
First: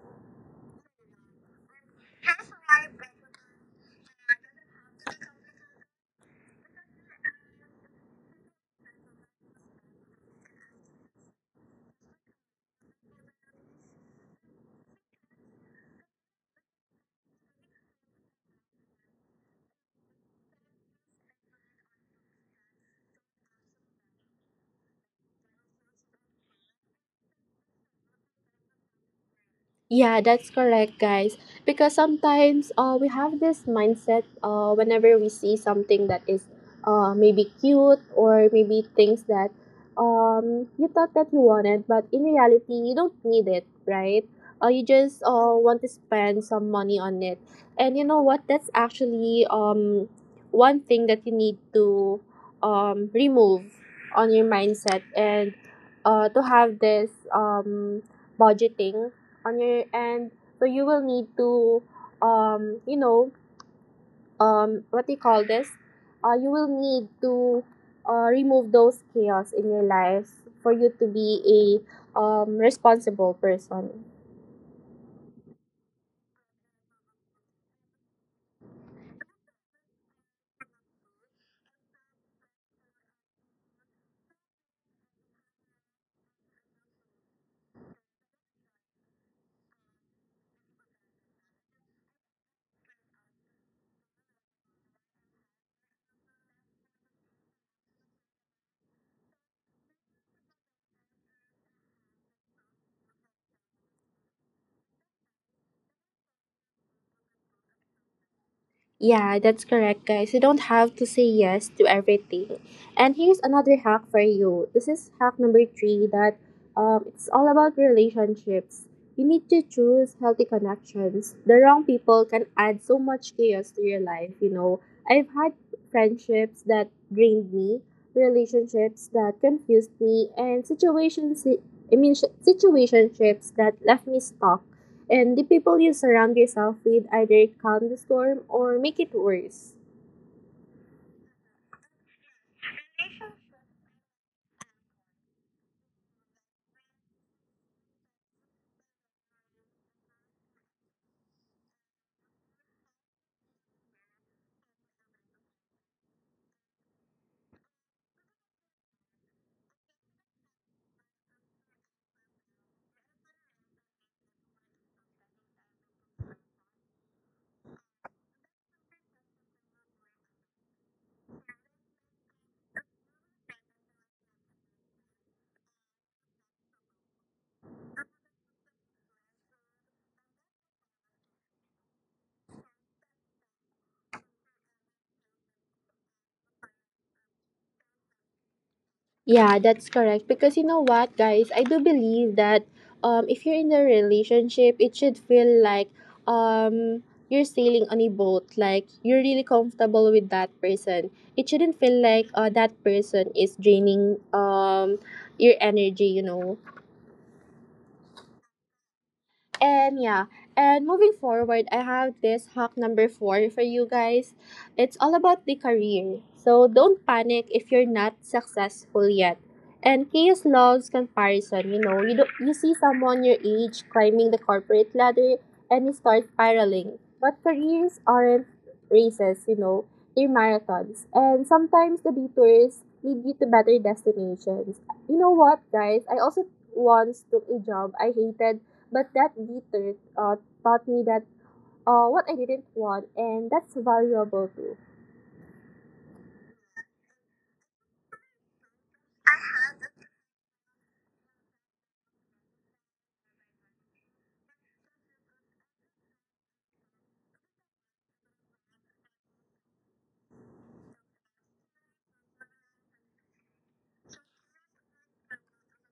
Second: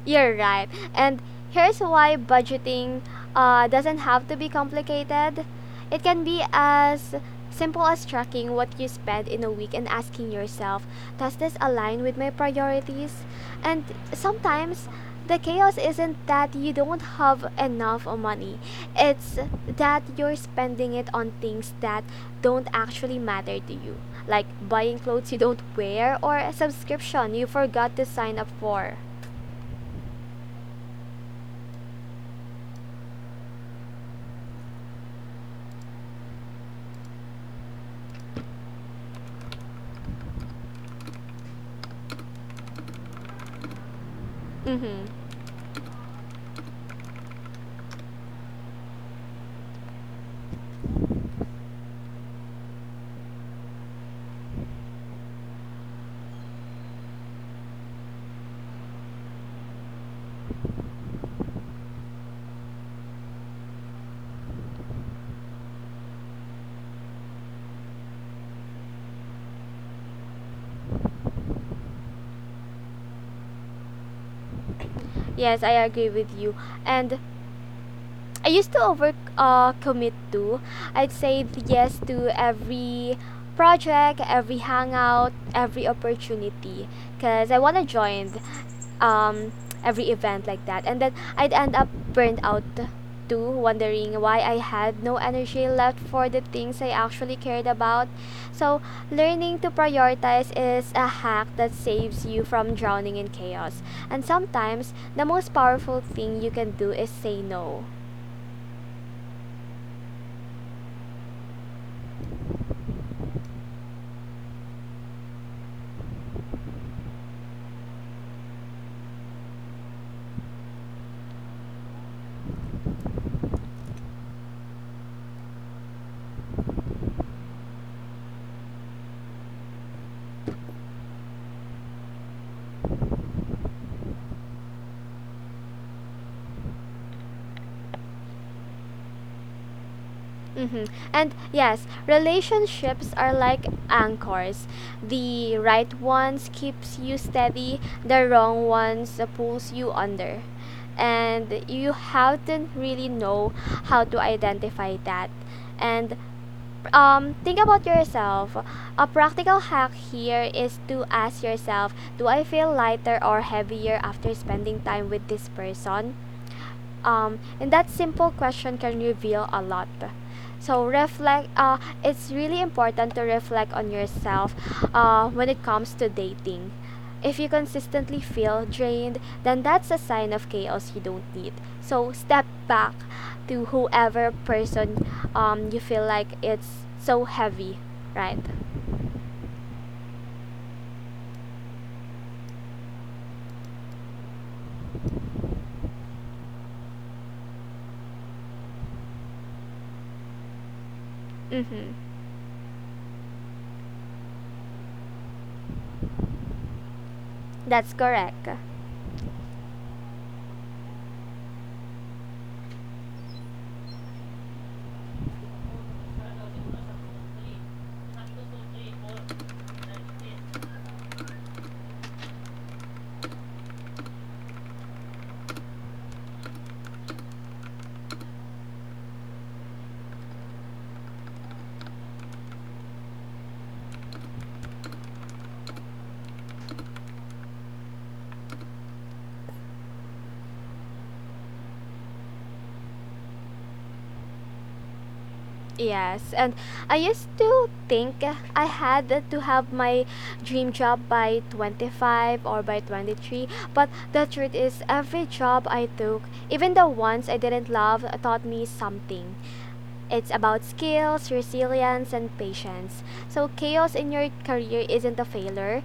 S2: You're right. And here's why budgeting doesn't have to be complicated. It can be as simple as tracking what you spend in a week and asking yourself, does this align with my priorities? And sometimes the chaos isn't that you don't have enough money, it's that you're spending it on things that don't actually matter to you, like buying clothes you don't wear or a subscription you forgot to sign up for.
S1: Yeah, that's correct, guys. Because sometimes we have this mindset whenever we see something that is maybe cute or maybe things that you thought that you wanted, but in reality, you don't need it, right? You just
S2: Mm-hmm.
S1: want to spend some money on it. And you know what? That's actually one thing that you need to remove on your mindset and to have this budgeting on your end. So you will need to, you know, what do you call this? You will need to remove those chaos in your life for you to be a responsible person.
S2: Yes, I agree with you. And I used to over commit to. I'd say yes to every project, every hangout, every opportunity because I want to join um, every event like that. And then I'd end up burned out too, wondering why I had no energy left for the things I actually cared about. So, learning to prioritize is a hack that saves you from drowning in chaos. And sometimes, the most powerful thing you can do is say no.
S1: Yeah, that's correct, guys. You don't have to say yes to everything. And here's another hack for you. This is hack number three that it's all about relationships. You need to choose healthy connections. The wrong people can add so much chaos to your life, you know. I've had friendships that drained me, relationships that confused me, and situations, I mean, situationships that left me stuck and the people you surround yourself with either calm the storm or make it worse.
S2: Mm-hmm. And yes, relationships are like anchors. The right ones keeps you steady, the wrong ones pulls you under. And you haven't really know how to identify that. And think about yourself. A practical hack here is to ask yourself, do I feel lighter or heavier after spending time with this person? And that simple question can reveal a lot. So reflect, it's really important to reflect on yourself when it comes to dating. If you consistently feel drained, then that's a sign of chaos you don't need. So step back to whoever person you feel like it's so heavy, right?
S1: Yeah, that's correct. Because you know what, guys, I do believe that if you're in a relationship, it should feel like um, you're sailing on a boat. Like you're really comfortable with that person. It shouldn't
S2: Mm-hmm.
S1: feel like that person is draining your energy. You know,
S2: That's correct.
S1: and yeah, and moving forward, I have this hack number four for you guys. It's all about the career. So don't panic if you're not successful yet. And chaos loves comparison. You know, you do, not you see someone your age climbing the corporate ladder, and you start spiraling. But careers aren't races. You know, they're marathons, and sometimes the detours lead you to better destinations. You know what, guys? I also once took a job I hated but that detour taught me that what I didn't want, and that's valuable too.
S2: Yes, and I used to think I had to have my dream job by 25 or by 23, but the truth is, every job I took, even the ones I didn't love, taught me something. It's about skills, resilience, and patience. So, chaos in your career isn't a failure.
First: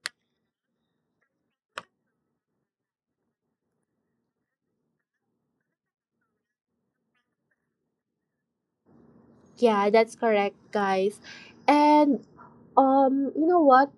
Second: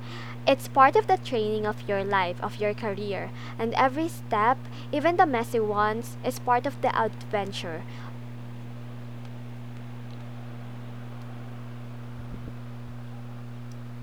S2: It's part of the training of your life, of your career. And every step, even the messy ones, is part of the adventure.
S1: Yeah, that's correct, guys. And you know what?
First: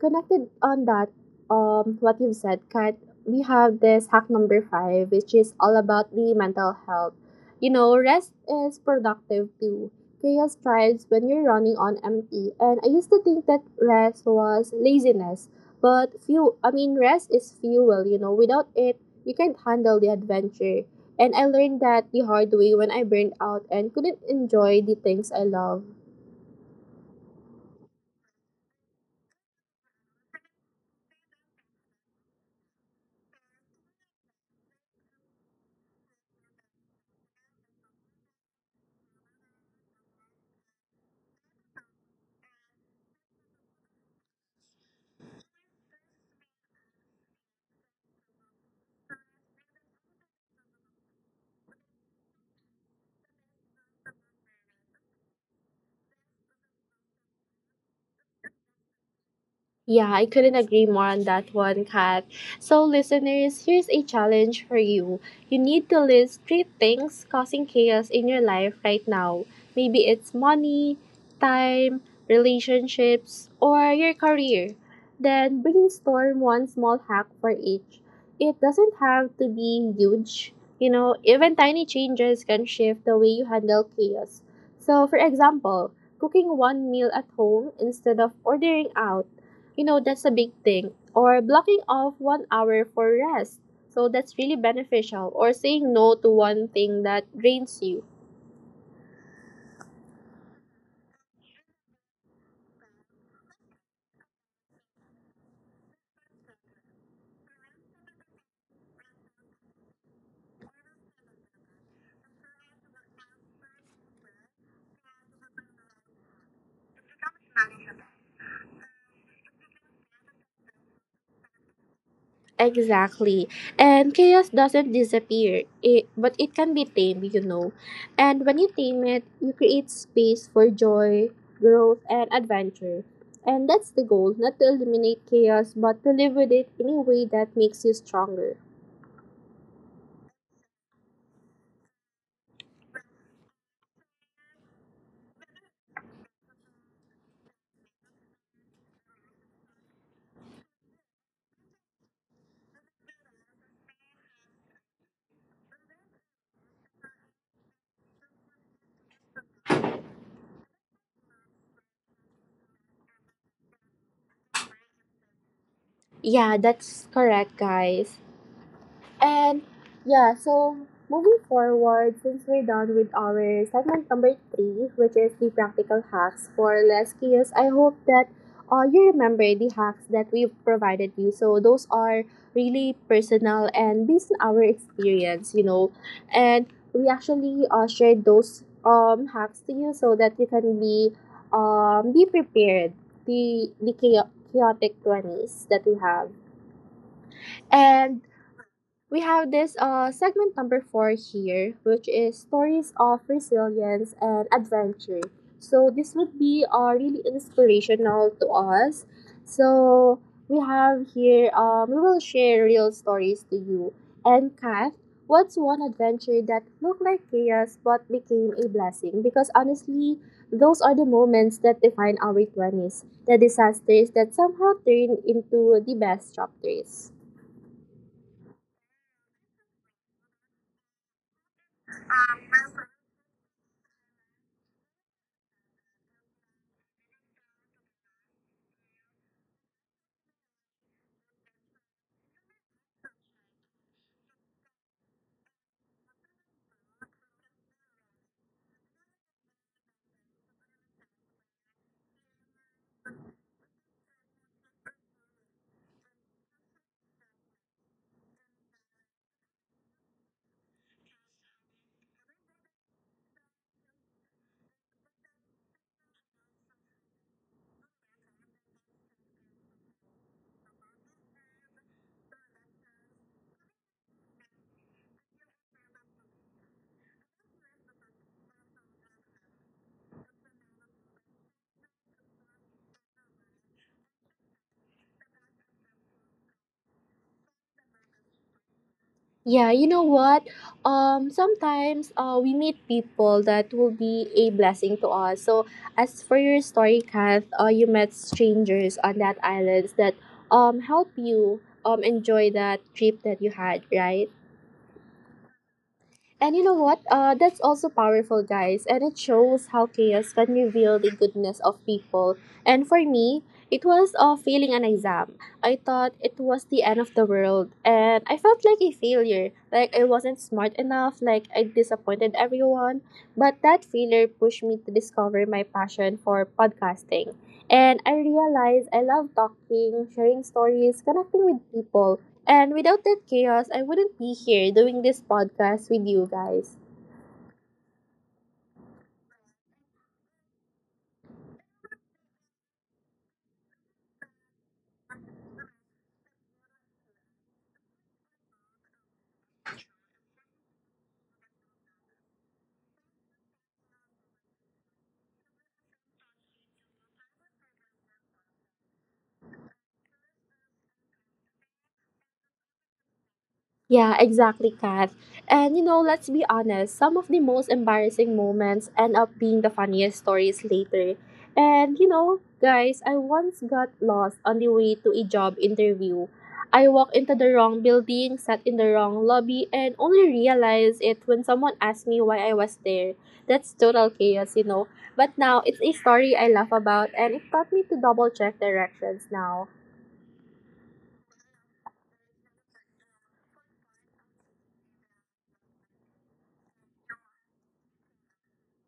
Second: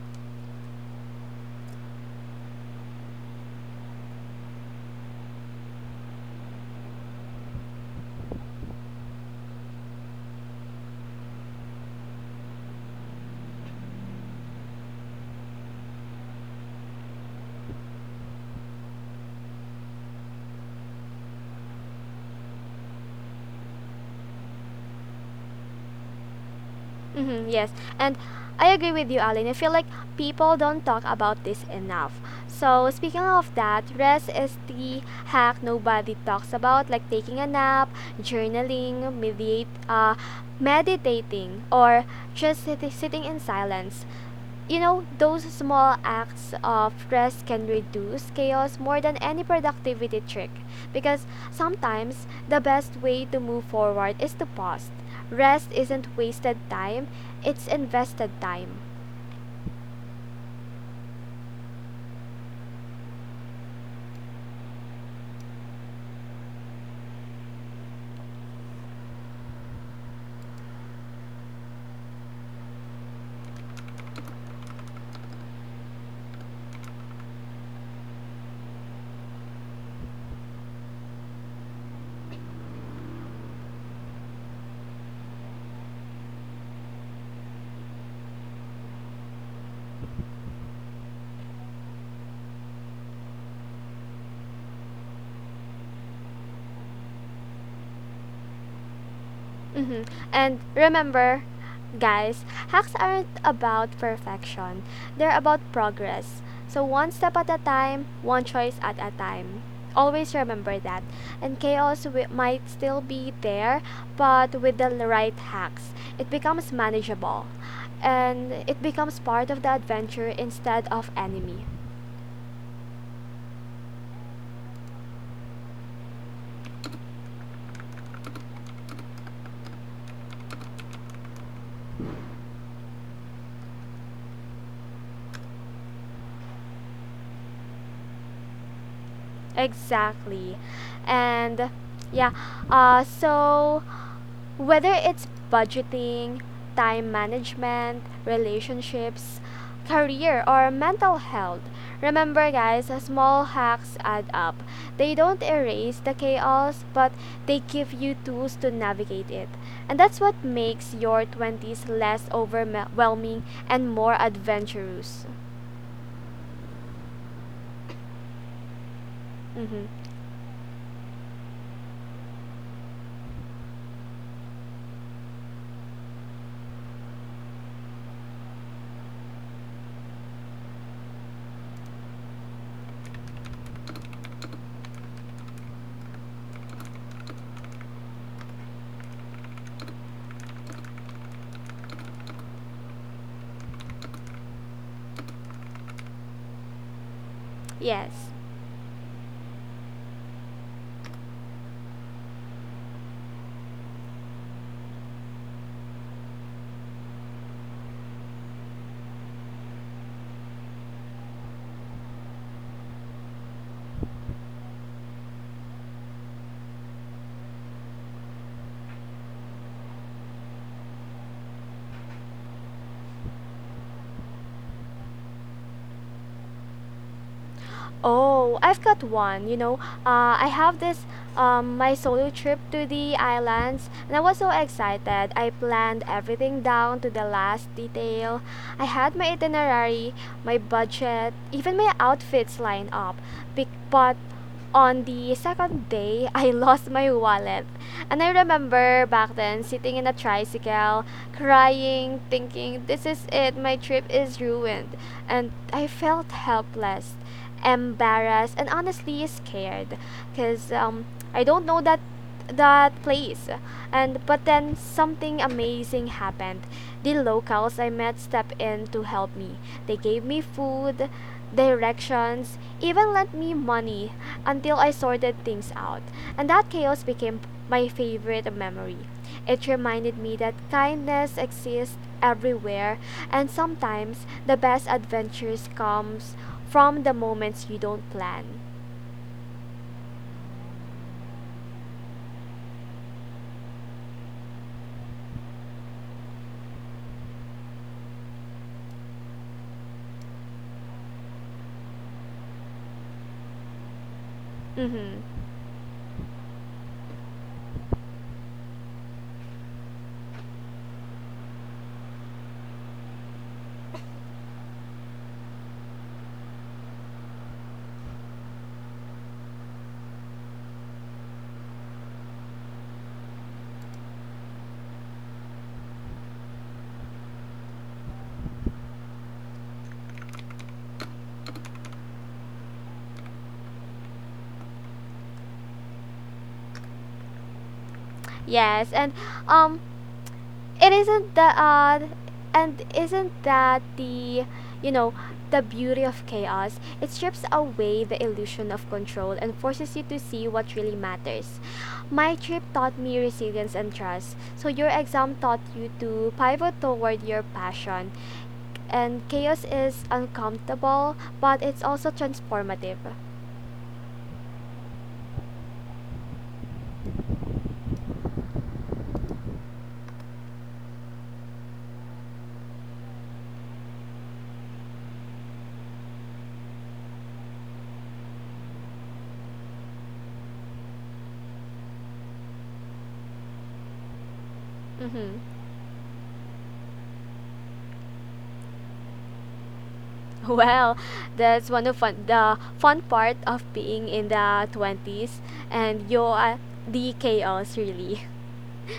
S1: Connected on that, what you've said, Kat, we have this hack number five, which is all about the mental health. You know, rest is productive too. Chaos thrives when you're running on empty. And I used to think that rest was laziness, but I mean, rest is fuel, you know, without it, you can't handle the adventure. And I learned that the hard way when I burned out and couldn't enjoy the things I love.
S2: Mm-hmm, yes. And I agree with you, Alan. I feel like people don't talk about this enough. So, speaking of that, rest is the hack nobody talks about, like taking a nap, journaling, meditating, or just sitting in silence. You know, those small acts of rest can reduce chaos more than any productivity trick, because sometimes the best way to move forward is to pause. Rest isn't wasted time, it's invested time.
S1: Yeah, I couldn't agree more on that one, Kat. So, listeners, here's a challenge for you. You need to list three things causing chaos in your life right now. Maybe it's money, time, relationships, or your career. Then brainstorm one small hack for each. It doesn't have to be huge. You know, even tiny changes can shift the way you handle chaos. So, for example, cooking one meal at home instead of ordering out you know, that's a big thing. Or blocking off 1 hour for rest. So that's really beneficial. Or saying no to one thing that drains you.
S2: Hmm. And remember, guys, hacks aren't about perfection. They're about progress. So one step at a time, one choice at a time. Always remember that. And chaos might still be there, but with the right hacks, it becomes manageable. And it becomes part of the adventure instead of enemy.
S1: Exactly. And chaos doesn't disappear, but it can be tamed, you know. And when you tame it, you create space for joy, growth, and adventure. And that's the goal not to eliminate chaos, but to live with it in a way that makes you stronger.
S2: Exactly. And yeah, uh, so whether it's budgeting, time management, relationships, career, or mental health, remember, guys, small hacks add up. They don't erase the chaos, but they give you tools to navigate it. And that's what makes your 20s less overwhelming and more adventurous.
S1: Yeah, that's correct, guys. And
S2: Hmm.
S1: yeah, so moving forward, since we're done with our segment number three, which is the practical hacks for less chaos, I hope that you remember the hacks that we've provided you. So those are really personal and based on our experience, you know. And we actually shared those hacks to you so that you can be prepared the chaotic 20s that we have.
S2: Yes.
S1: And we have this segment number four here, which is stories of resilience and adventure. So this would be really inspirational to us. So we have here, we will share real stories to you. And Kath, what's one adventure that looked like chaos but became a blessing? Because honestly, those are the moments that define our 20s, the disasters that somehow turn into the best chapters.
S2: Oh, I've got one. You know, I have this my solo trip to the islands, and I was so excited. I planned everything down to the last detail. I had my itinerary, my budget, even my outfits lined up. But on the second day, I lost my wallet. And I remember back then sitting in a tricycle, crying, thinking, this is it, my trip is ruined. And I felt helpless, embarrassed, and honestly scared because I don't know that place, and but then something amazing happened. The locals I met stepped in to help me. They gave me food, directions, even lent me money until I sorted things out. And that chaos became my favorite memory. It reminded me that kindness exists everywhere, and sometimes the best adventures comes from the moments you don't plan.
S1: Yeah, you know what? Sometimes we meet people that will be a blessing to us. So, as for your story, Kath, you met strangers on that island that help you enjoy that trip that you had, right?
S2: Hmm.
S1: And you know what? That's also powerful, guys. And it shows how chaos can reveal the goodness of people. And for me, it was failing an exam. I thought it was the end of the world. And I felt like a failure. Like I wasn't smart enough. Like I disappointed everyone. But that failure pushed me to discover my passion for podcasting. And I realized I love talking, sharing stories, connecting with people. And without that chaos, I wouldn't be here doing this podcast with you guys.
S2: Yes, and um It isn't the and isn't that the you know the beauty of chaos? It strips away the illusion of control and forces you to see what really matters. My trip taught me resilience and trust. So your exam taught you to pivot toward your passion. And chaos is uncomfortable, but it's also transformative.
S1: Yeah, exactly, Kath. And you know, let's be honest, some of the most embarrassing moments end up being the funniest stories later. And you know, guys, I once got lost on the way to a job interview. I walked into the wrong building, sat in the wrong lobby, and only realized it when someone asked me why I was there. That's total chaos, you know.
S2: Mm-hmm.
S1: But now it's a story I laugh about, and it taught me to double check directions now.
S2: Well, that's the fun part of being in the 20s, and you are the chaos really.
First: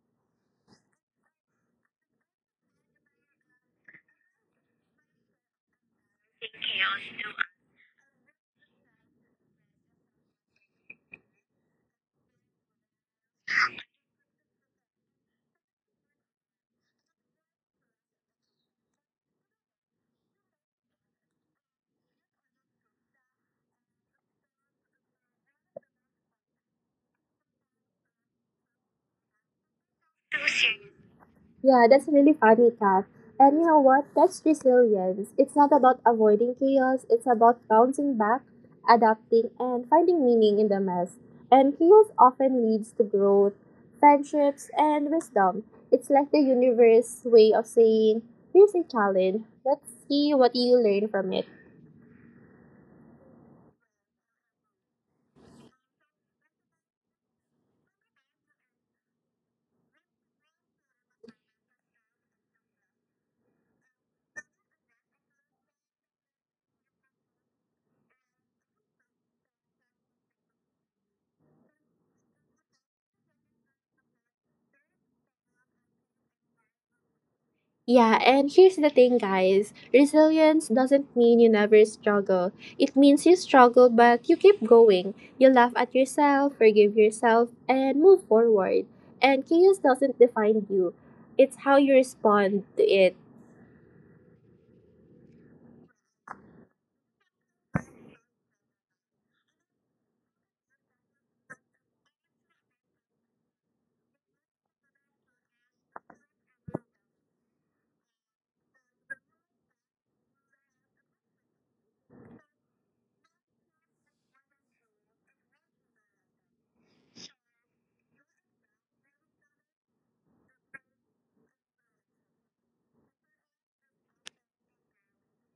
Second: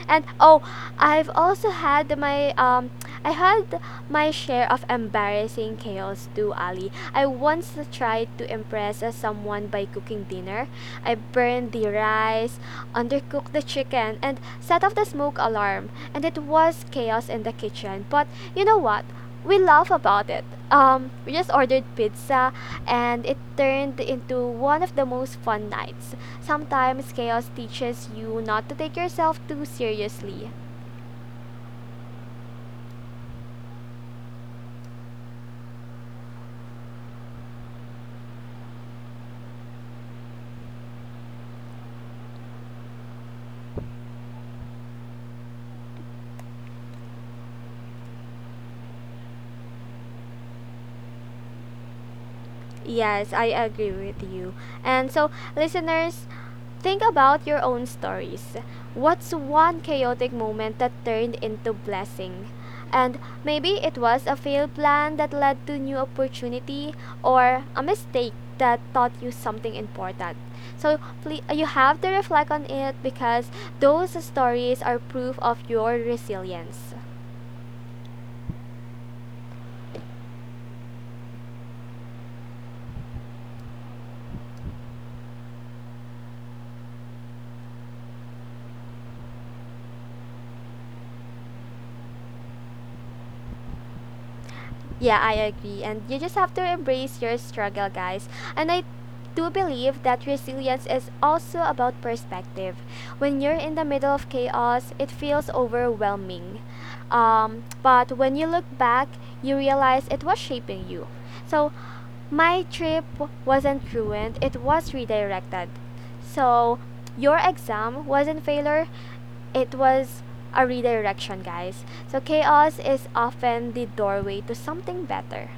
S2: And oh, I've also had my share of embarrassing chaos too, Ali. I once tried to impress someone by cooking dinner. I burned the rice, undercooked the chicken, and set off the smoke alarm. And it was chaos in the kitchen. But you know what? We laugh about it. We just ordered pizza, and it turned into one of the most fun nights. Sometimes chaos teaches you not to take yourself too seriously.
S1: Yeah, that's really funny, Kat. And you know what? That's resilience. It's not about avoiding chaos, it's about bouncing back, adapting, and finding meaning in the mess. And chaos often leads to growth, friendships, and wisdom. It's like the universe way of saying, here's a challenge. Let's see what you learn from it.
S2: Yes, I agree with you. And so, listeners, think about your own stories. What's one chaotic moment that turned into blessing? And maybe it was a failed plan that led to new opportunity, or a mistake that taught you something important. So please, you have to reflect on it, because those stories are proof of your resilience.
S1: Yeah, and here's the thing, guys. Resilience doesn't mean you never struggle. It means you struggle, but you keep going. You laugh at yourself, forgive yourself, and move forward. And chaos doesn't define you, it's how you respond to it.
S2: Yeah, I agree. And you just have to embrace your struggle, guys. And I do believe that resilience is also about perspective. When you're in the middle of chaos, it feels overwhelming. But when you look back, you realize it was shaping you. So my trip wasn't ruined, it was redirected. So your exam wasn't failure, it was a redirection, guys. So chaos is often the doorway to something better.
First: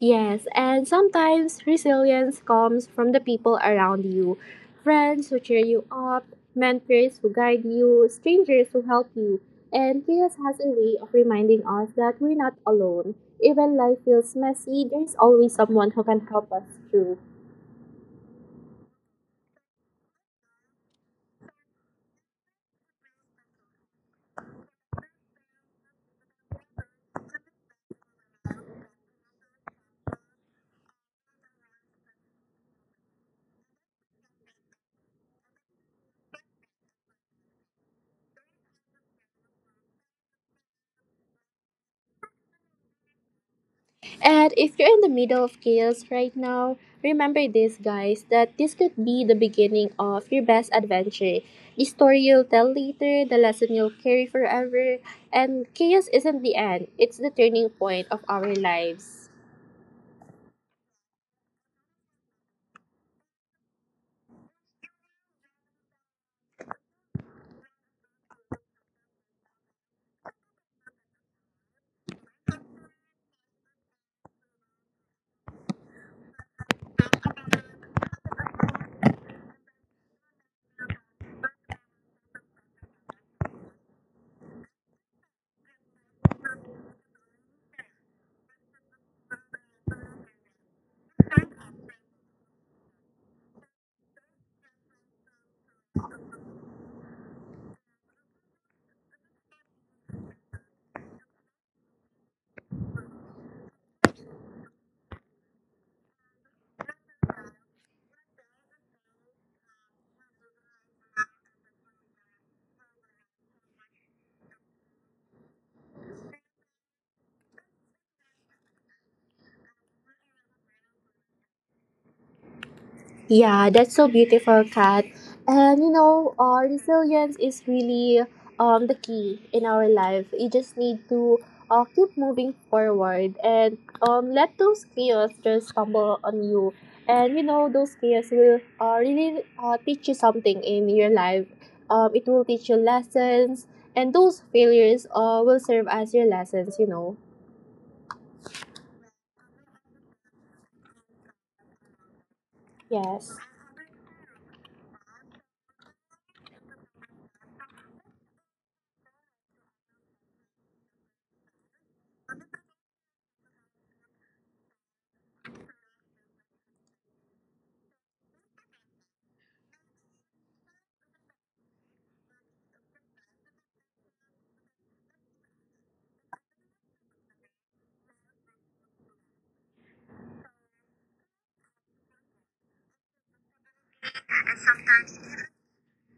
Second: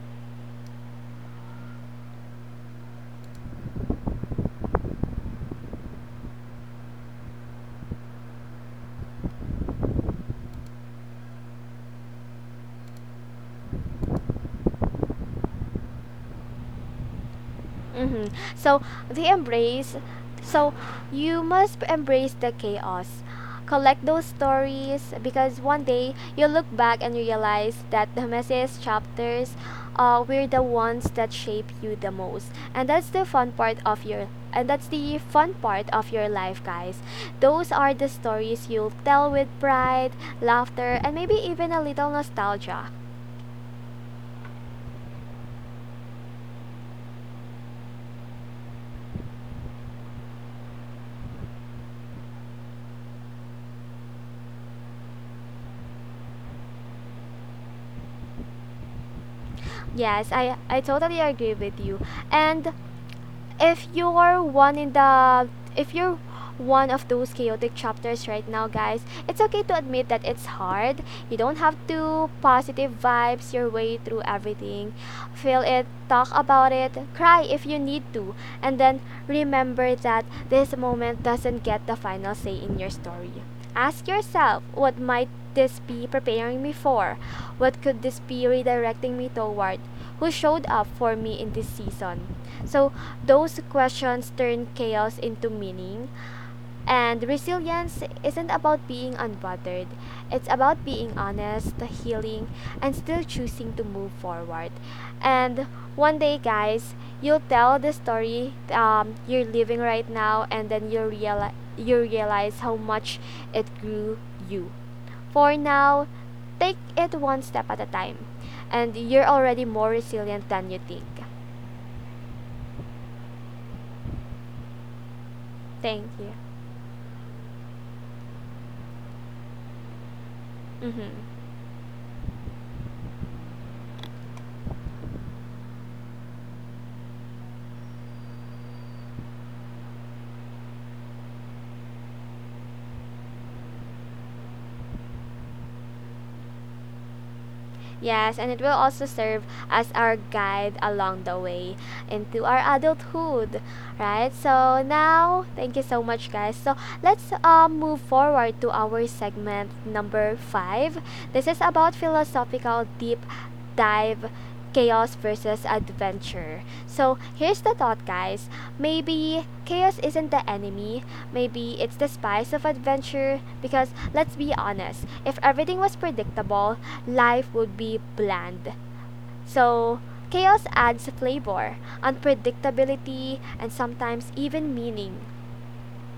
S1: Yes, and sometimes resilience comes from the people around you, friends who cheer you up, mentors who guide you, strangers who help you. And chaos has a way of reminding us that we're not alone. Even life feels messy, there's always someone who can help us through.
S2: Hmm. So the embrace. So you must embrace the chaos. Collect those stories, because one day you look back and realize that the messiest chapters were the ones that shape you the most. And that's the fun part of your life, guys. Those are the stories you'll tell with pride, laughter, and maybe even a little nostalgia.
S1: And if you're in the middle of chaos right now, remember this, guys, that this could be the beginning of your best adventure. The story you'll tell later, the lesson you'll carry forever, and chaos isn't the end, it's the turning point of our lives.
S2: Yes, I totally agree with you. And if you're one in the if you're one of those chaotic chapters right now, guys, it's okay to admit that it's hard. You don't have to positive vibes your way through everything. Feel it, talk about it, cry if you need to, and then remember that this moment doesn't get the final say in your story. Ask yourself, what might this be preparing me for? What could this be redirecting me toward? Who showed up for me in this season? So those questions turn chaos into meaning, and resilience isn't about being unbothered, it's about being honest, healing, and still choosing to move forward. And one day, guys, you'll tell the story you're living right now, and then you realize how much it grew you. For now, take it one step at a time, and you're already more resilient than you think.
S1: Yeah, that's so beautiful, Kat. And you
S2: Thank you.
S1: know, resilience is really the key in our life. You just need
S2: Mm-hmm.
S1: to keep moving forward and let those chaos just stumble on you. And you know, those chaos will really teach you something in your life. It will teach you lessons, and those failures will serve as your lessons, you know.
S2: Yes, and it will also serve as our guide along the way into our
S1: Yes.
S2: adulthood, right? So now, thank you so much, guys. So let's move forward to our segment number five. This is about philosophical deep dive chaos versus adventure. So here's the thought, guys. Maybe chaos isn't the enemy, maybe it's the spice of adventure. Because let's be honest, if everything was predictable, life would be bland. So chaos adds flavor, unpredictability, and sometimes even meaning.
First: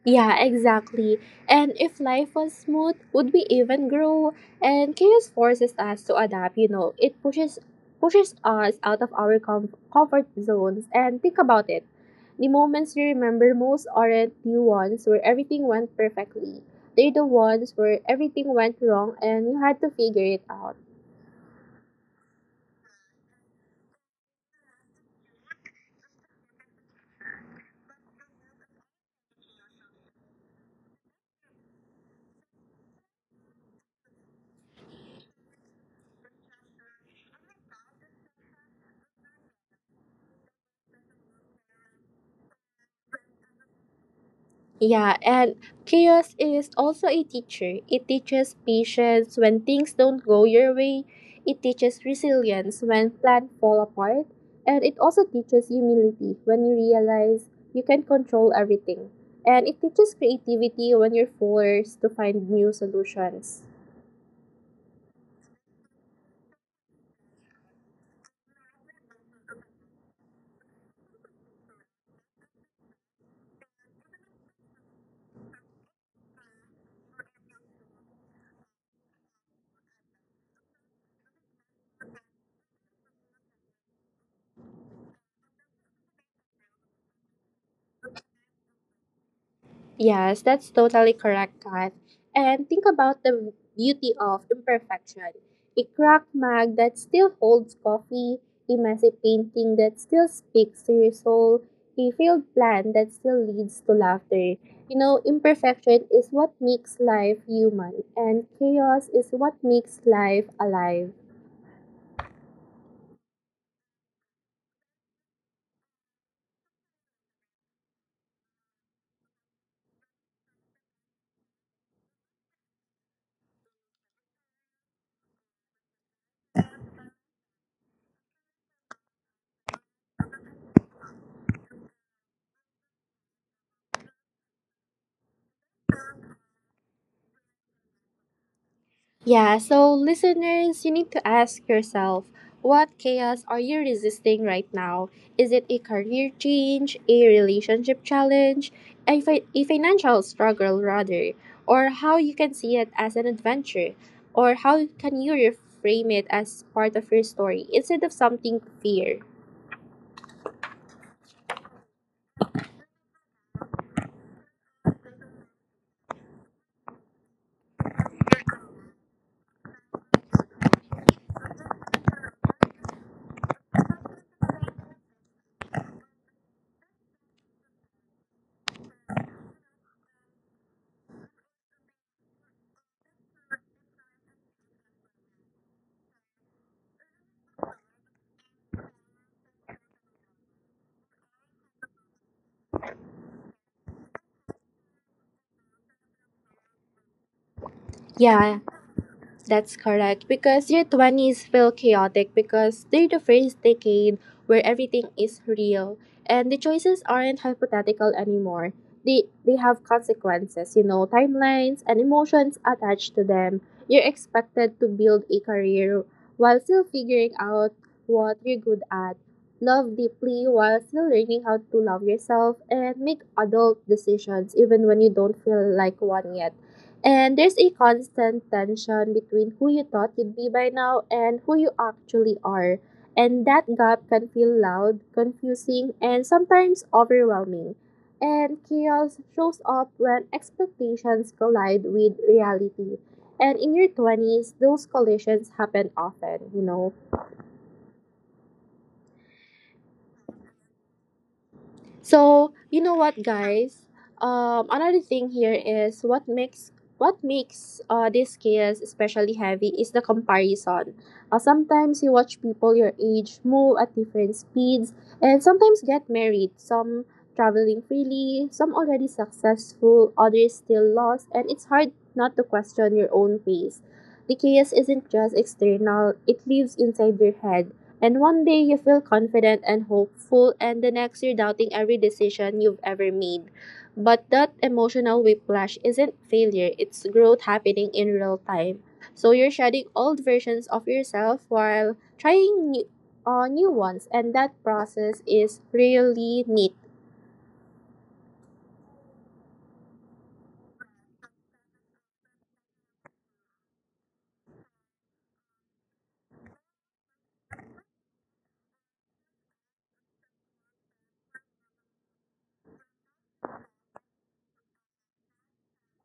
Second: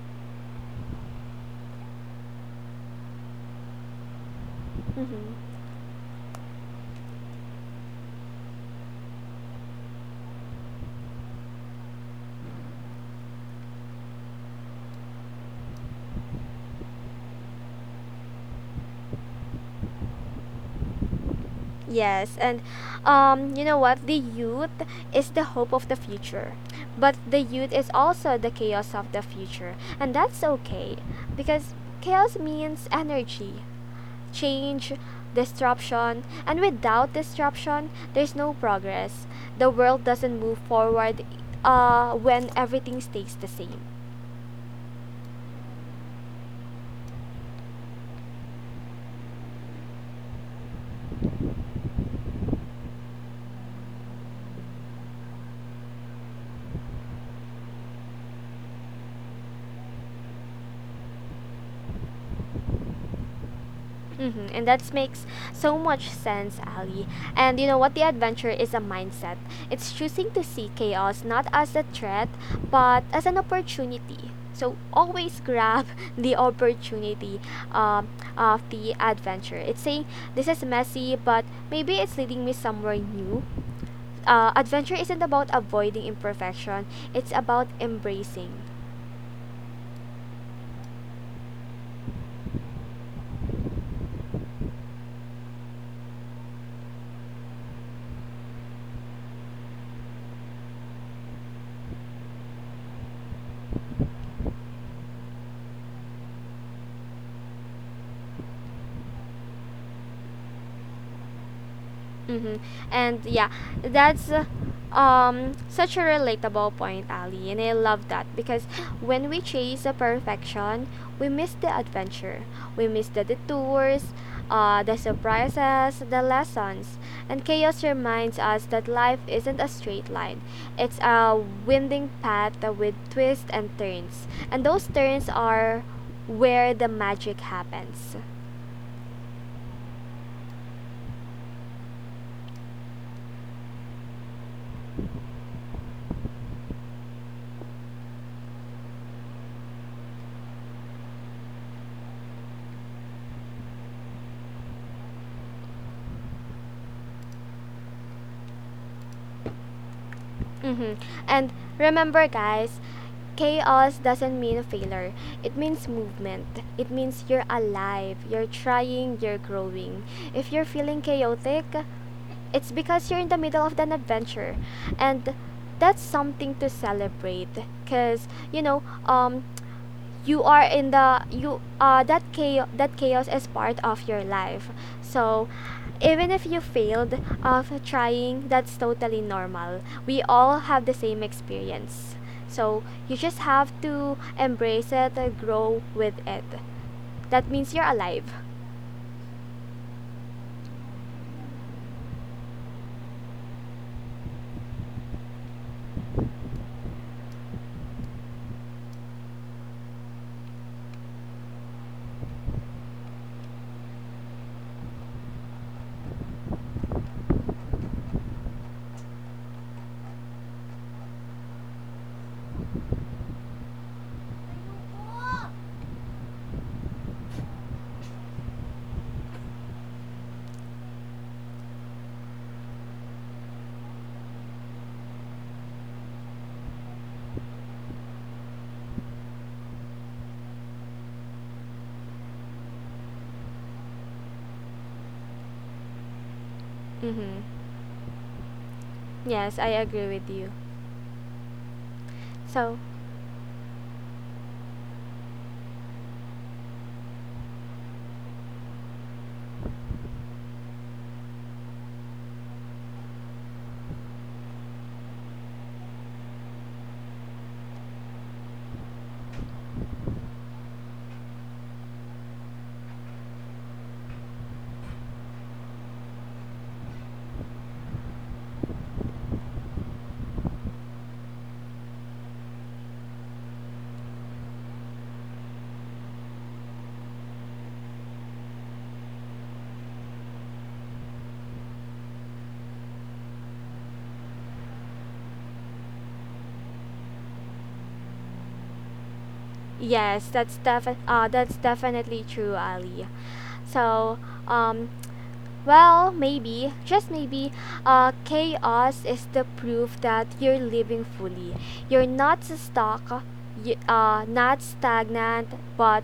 S1: Yeah, exactly. And if life was smooth, would we even grow? And chaos
S2: Mhm.
S1: forces us to adapt, you know. It pushes us out of our comfort zones. And think about it. The moments you remember most aren't the ones where everything went perfectly. They're the ones where everything went wrong and you had to figure it out.
S2: Yes, and you know what? The youth is the hope of the future, but the youth is also the chaos of the future, and that's okay, because chaos means energy, change, disruption, and without disruption, there's no progress. The world doesn't move forward when everything stays the same.
S1: Yeah, and chaos is also a teacher. It teaches patience when things don't go your way. It teaches resilience when plans fall apart. And it also teaches humility when you realize you can control everything. And it teaches creativity when you're forced to find new solutions.
S2: Mm-hmm. And that makes so much sense, Ali. And you know what? The adventure is a mindset. It's choosing to see chaos not as a threat, but as an opportunity. So always grab the opportunity um, of the adventure. It's saying, this is messy, but maybe it's leading me somewhere new. Adventure isn't about avoiding imperfection, it's about embracing.
S1: Yes, that's totally correct, Kath. And think about the beauty of imperfection. A cracked mug that still holds coffee, a messy painting that still speaks to your soul, a failed plan that still leads to laughter. You know, imperfection is what makes life human, and chaos is what makes life alive.
S2: Mm-hmm. And yeah, that's such a relatable point, Ali, and I love that, because when we chase the perfection, we miss the adventure, we miss the detours, the surprises, the lessons, and chaos reminds us that life isn't a straight line. It's a winding path with twists and turns, and those turns are where the magic happens.
S1: Yeah, so listeners, you need to ask yourself, what chaos are you resisting right now? Is it a career change, a relationship challenge, a, a financial struggle, rather? Or how you can see it as an adventure? Or how can you reframe it as part of your story instead of something to fear?
S2: Mm-hmm. And remember, guys, chaos doesn't mean failure. It means movement. It means you're alive, you're trying, you're growing. If you're feeling chaotic, it's because you're in the middle of an adventure. And that's something to celebrate, because um you are in the you that chaos is part of your life. So even if you failed of trying, that's totally normal. We all have the same experience. So you just have to embrace it, grow with it. That means you're alive.
S1: Yeah, that's correct, because your 20s feel chaotic because they're the first decade where everything is real and the choices aren't hypothetical anymore. They have consequences, you know, timelines and emotions attached to them. You're expected to build a career while still figuring out what you're good at, love deeply while still learning how to love yourself and make adult decisions even when you don't feel like one yet. And there's a constant tension between who you thought you'd be by now and who you actually are. And that gap can feel loud, confusing, and sometimes overwhelming. And chaos shows up when expectations collide with reality. And in your 20s, those collisions happen often, you know.
S2: Mm-hmm. Yes, I agree with you.
S1: So
S2: So
S1: you know what, guys? Another thing here is what makes what makes these chaos especially heavy is the comparison. Sometimes you watch people your age move at different speeds, and sometimes get married. Some traveling freely, some already successful, others still lost, and it's hard not to question your own pace. The chaos isn't just external; it lives inside your head, and one day you feel confident and hopeful, and the next you're doubting every decision you've ever made. But that emotional whiplash isn't failure, it's growth happening in real time. So you're shedding old versions of yourself while trying new, new ones, and that process is really neat.
S2: yes, that's definitely true, Ali. So um well, maybe, just maybe, chaos is the proof that you're living fully. You're not stuck, not stagnant, but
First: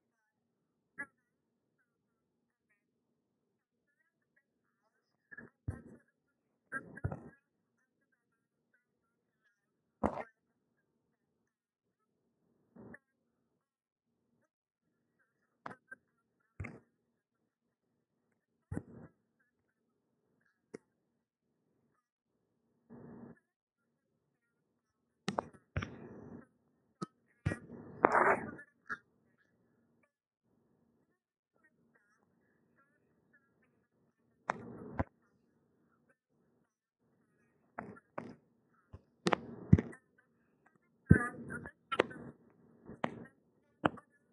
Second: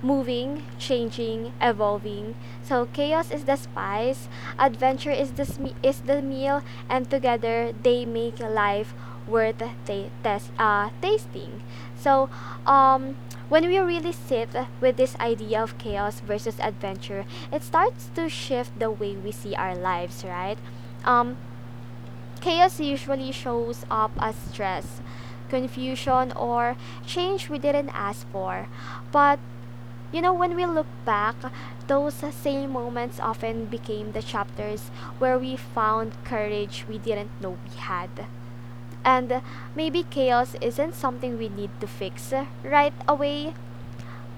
S2: moving, changing, evolving. So chaos is the spice, adventure is the meal, and together they make life worth ta- test tasting. So um when we really sit with this idea of chaos versus adventure, it starts to shift the way we see our lives, right? Um Chaos usually shows up as stress, confusion, or change we didn't ask for. But you know, when we look back, those same moments often became the chapters where we found courage we didn't know we had. And maybe chaos isn't something we need to fix right away,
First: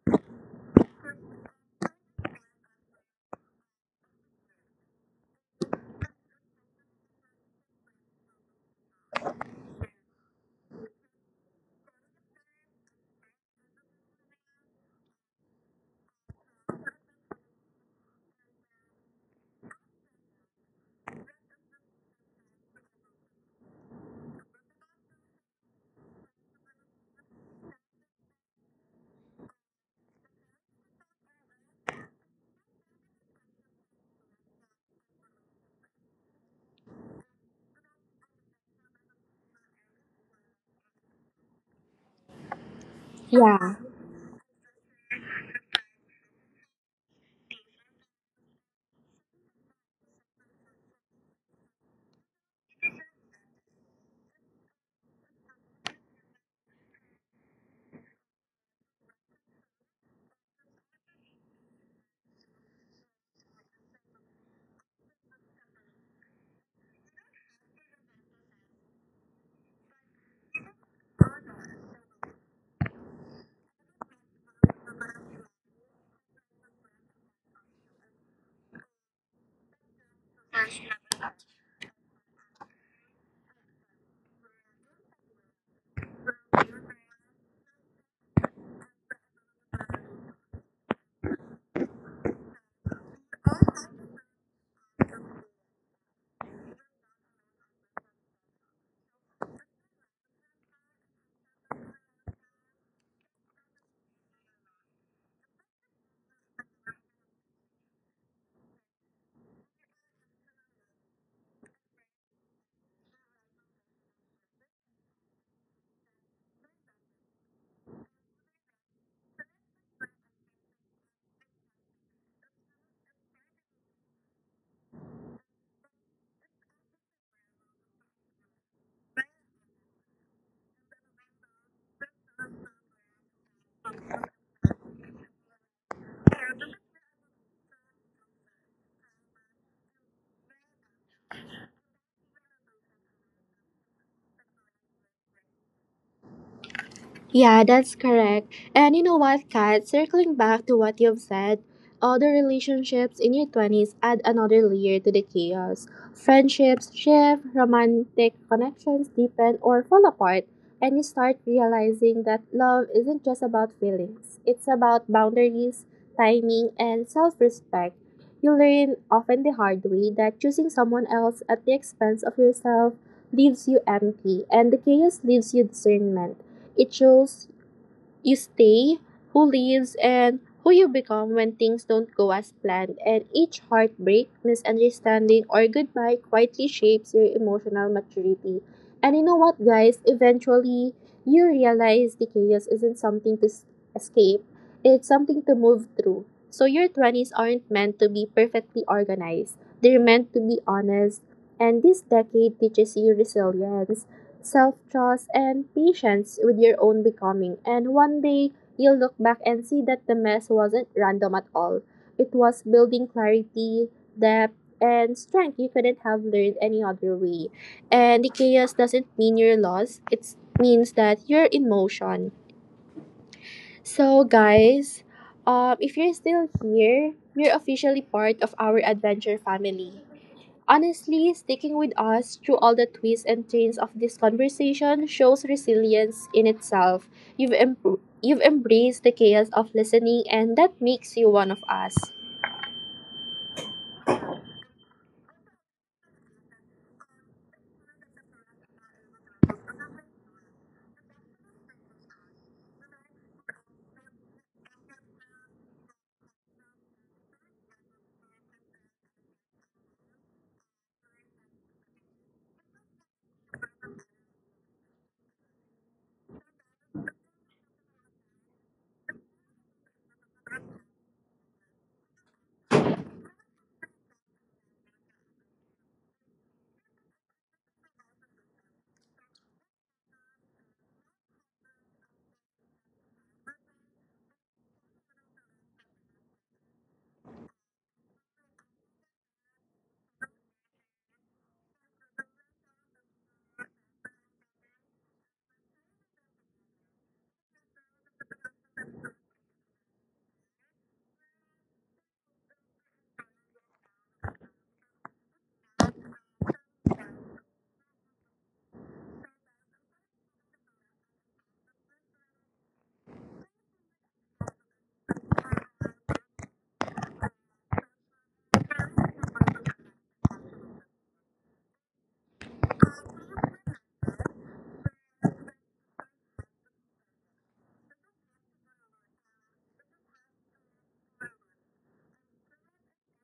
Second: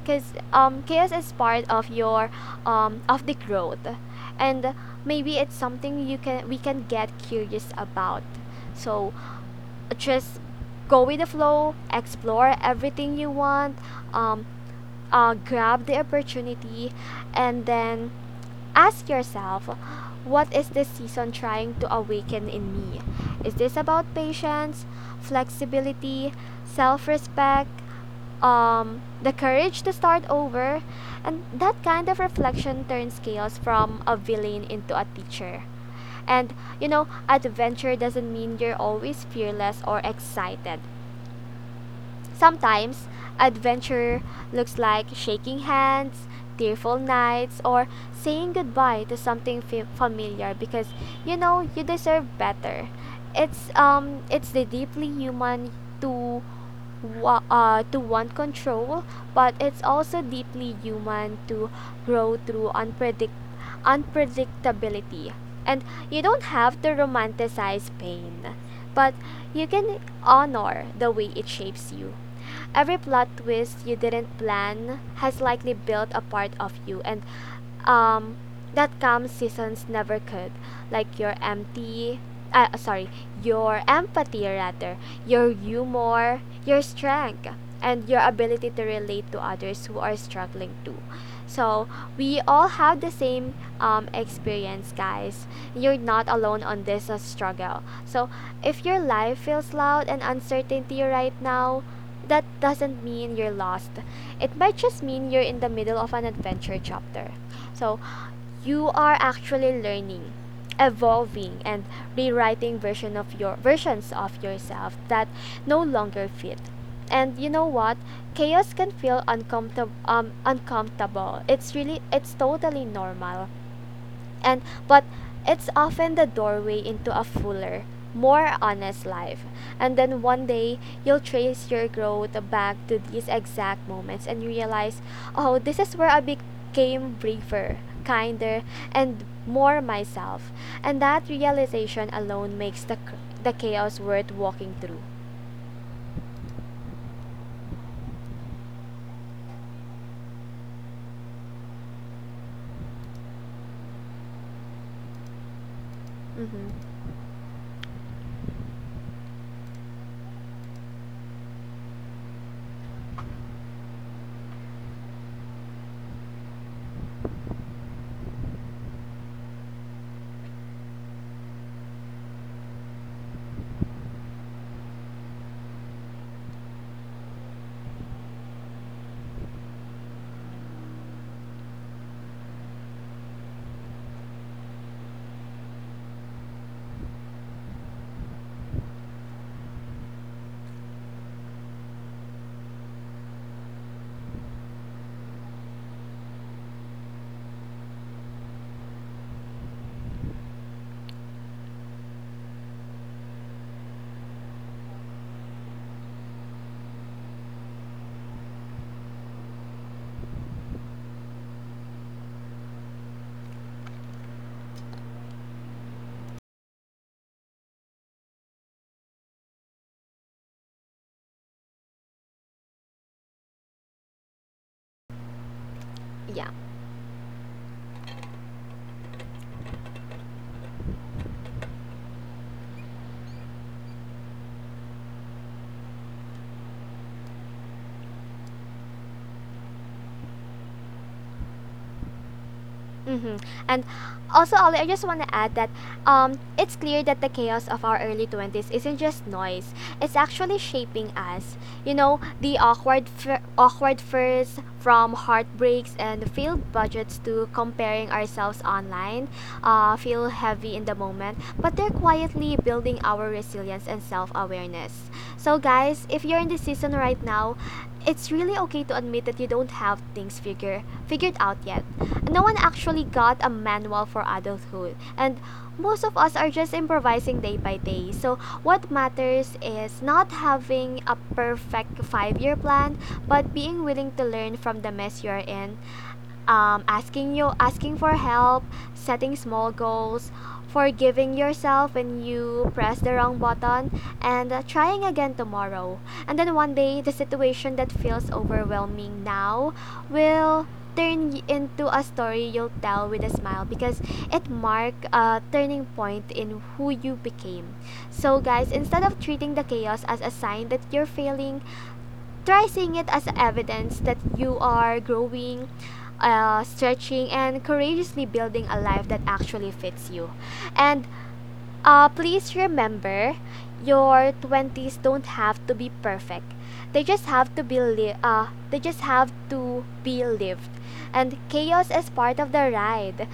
S2: because chaos is part of your of the growth, and maybe it's something you can we can get curious about. So just go with the flow, explore everything you want, um, grab the opportunity, and then ask yourself, what is this season trying to awaken in me? Is this about patience, flexibility, self respect, the courage to start over? And that kind of reflection turns chaos from a villain into a teacher. And you know, adventure doesn't mean you're always fearless or excited. Sometimes,
S1: Yeah.
S2: adventure looks like shaking hands, tearful nights, or saying goodbye to something familiar, because you know you deserve better. It's the deeply human to to want control, but it's also deeply human to grow through unpredictability. And you don't have to romanticize pain, but you can honor the way it shapes you. Every plot twist you didn't plan has likely built a part of you, and um, that calm seasons never could. Like your empty, sorry, your empathy rather, your humor, your strength, and your ability to relate to others who are struggling too. So we all have the same experience, guys. You're not alone on this struggle. So if your life feels loud and uncertainty right now, that doesn't mean you're lost. It might just mean you're in the middle of an adventure chapter. So you are actually learning, evolving, and rewriting version of your versions of yourself that no longer fit. And you know what? Chaos can feel uncomfortable. It's totally normal, and but it's often the doorway into a fuller, more honest life. And then one day you'll trace your growth back to these exact moments and realize, oh, this is where I became braver, kinder, and more myself. And that realization alone makes the chaos worth walking through.
S1: Yeah, that's correct. And you know what, Kat? Circling back to what you've said, other relationships in your 20s add another layer to the chaos. Friendships
S2: Mm-hmm.
S1: shift, romantic connections deepen or fall apart, and you start realizing that love isn't just about feelings, it's about boundaries, timing, and self respect. You learn, often the hard way, that choosing someone else at the expense of yourself leaves you empty, and the chaos leaves you discernment. It shows you stay, who leaves, and who you become when things don't go as planned. And each heartbreak, misunderstanding, or goodbye quietly shapes your emotional maturity. And you know what, guys? Eventually, you realize the chaos isn't something to escape, it's something to move through. So, your 20s aren't meant to be perfectly organized, they're meant to be honest. And this decade teaches you resilience, self trust, and patience with your own becoming. And one day, you'll look back and see that the mess wasn't random at all. It was building clarity, depth, and strength you couldn't have learned any other way. And the chaos doesn't mean you're lost, it means that you're in motion. So, guys, if you're
S2: Yeah.
S1: still here, you're officially part of our adventure family. Honestly, sticking with us through all the twists and turns of this conversation shows resilience in itself. You've, em- you've embraced the chaos of listening, and that makes you one of us.
S2: Mm-hmm. And also, Ollie, I just want to add that it's clear that the chaos of our early 20s isn't just noise. It's actually shaping us. You know, the awkward first, from heartbreaks and failed budgets to comparing ourselves online mind feel heavy in the moment, but they're quietly building our resilience and self awareness. So, guys, if you're in this season right now, it's really okay to admit that you don't have things figured out yet. No one actually got a manual for adulthood, and most of us are just improvising day by day. So what matters is not having a perfect 5-year plan, but being willing to learn from the mess you're in, asking for help, setting small goals, forgiving yourself when you press the wrong button, and trying again tomorrow. And then one day the situation that feels overwhelming now will turn into a story you'll tell with a smile, because it marked a turning point in who you became. So, guys, instead of treating the chaos as a sign that you're failing, try seeing it as evidence that you are growing, stretching, and courageously building a life that actually fits you. And please remember, your 20s don't have to be perfect. They just have to be li- they just have to be lived. And chaos is part of the ride.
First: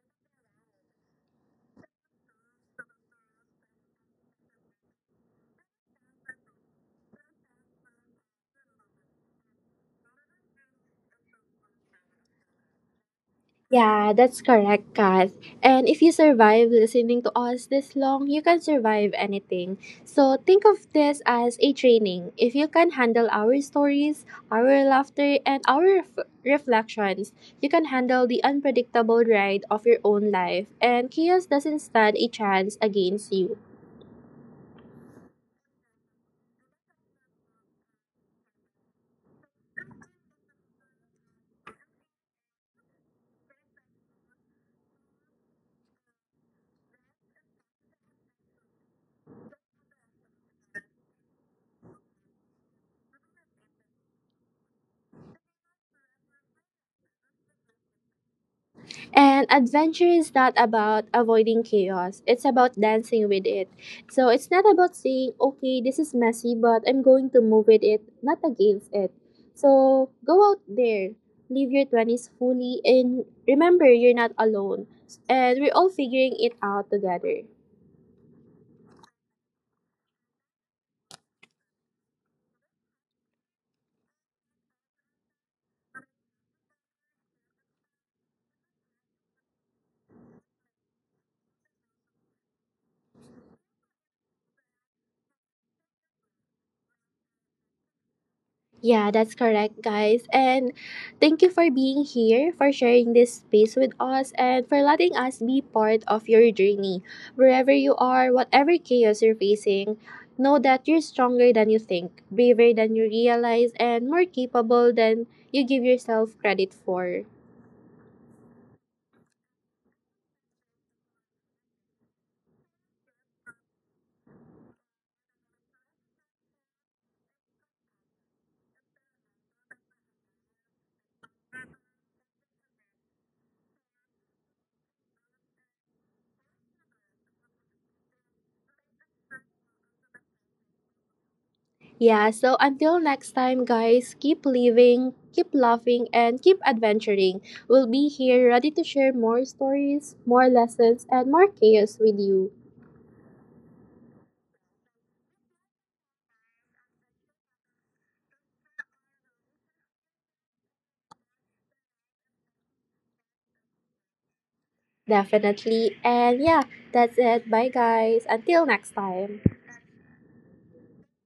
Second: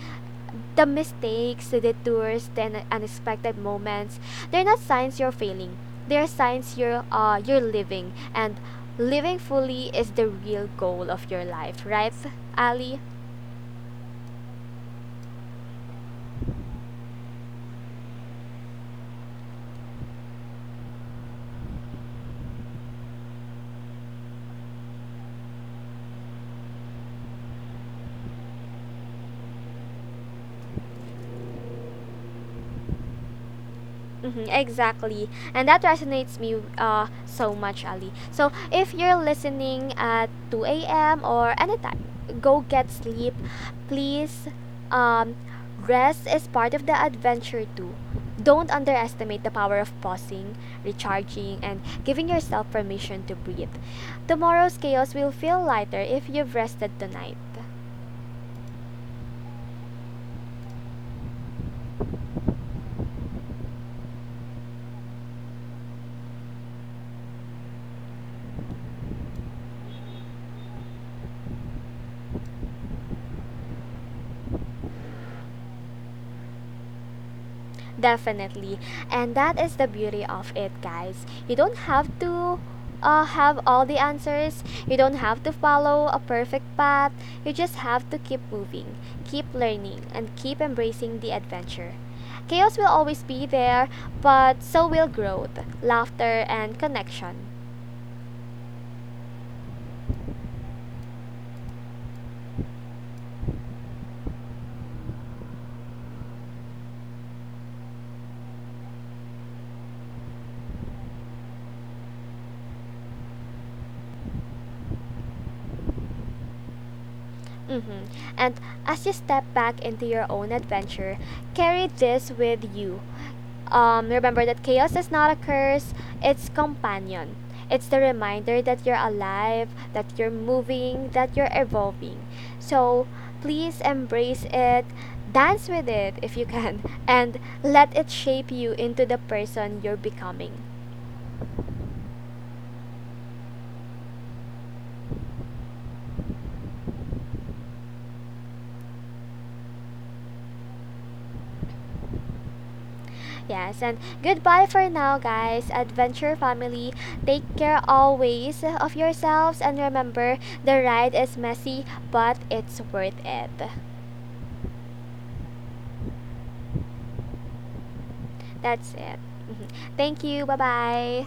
S2: The mistakes, the detours, the unexpected moments, they're not signs you're failing. They're signs you're living, and living fully is the real goal of your life, right, Ali?
S1: Yeah, that's correct, Kath. And if you survive listening to us this long, you can survive anything. So think of this as a training. If you can handle our stories, our laughter, and our reflections, you can handle the unpredictable ride of your own life, and chaos doesn't stand a chance against you.
S2: Mm-hmm, exactly. And that resonates me so much, Ali. So if you're listening at 2 a.m. or anytime, go get sleep. Please, um, rest is part of the adventure too. Don't underestimate the power of pausing, recharging, and giving yourself permission to breathe. Tomorrow's chaos will feel lighter if you've rested tonight.
S1: And adventure is not about avoiding chaos, it's about dancing with it. So it's not about saying, okay, this is messy, but I'm going to move with it, not against it. So go out there, live your 20s fully, and remember you're not alone. And we're all figuring it out together.
S2: Definitely. And that is the beauty of it, guys. You don't have to have all the answers. You don't have to follow a perfect path. You just have to keep moving, keep learning, and keep embracing the adventure. Chaos will always be there, but so will growth, laughter, and connection.
S1: Yeah, that's correct, guys. And thank you for being here, for sharing this space with us, and for letting us be part of your journey. Wherever you are, whatever chaos you're facing, know that you're stronger than you think, braver than you realize, and more capable than you give yourself credit for.
S2: Hmm. And as you step back into your own adventure, carry this with you. Remember that chaos is not a curse, it's companion. It's the reminder that you're alive, that you're moving, that you're evolving. So please embrace it, dance with it if you can, and let it shape you into the person you're becoming.
S1: Yeah, so until next time, guys, keep living, keep laughing, and keep adventuring. We'll be here ready to share more stories, more lessons, and more chaos with you.
S2: Yes, and goodbye for now, guys. Adventure family, take care always of yourselves, and remember, the ride is messy, but it's worth it.
S1: Definitely. And yeah, that's it. Bye, guys. Until
S2: That's
S1: next
S2: it.
S1: time.
S2: Mhm. Thank you. Bye bye.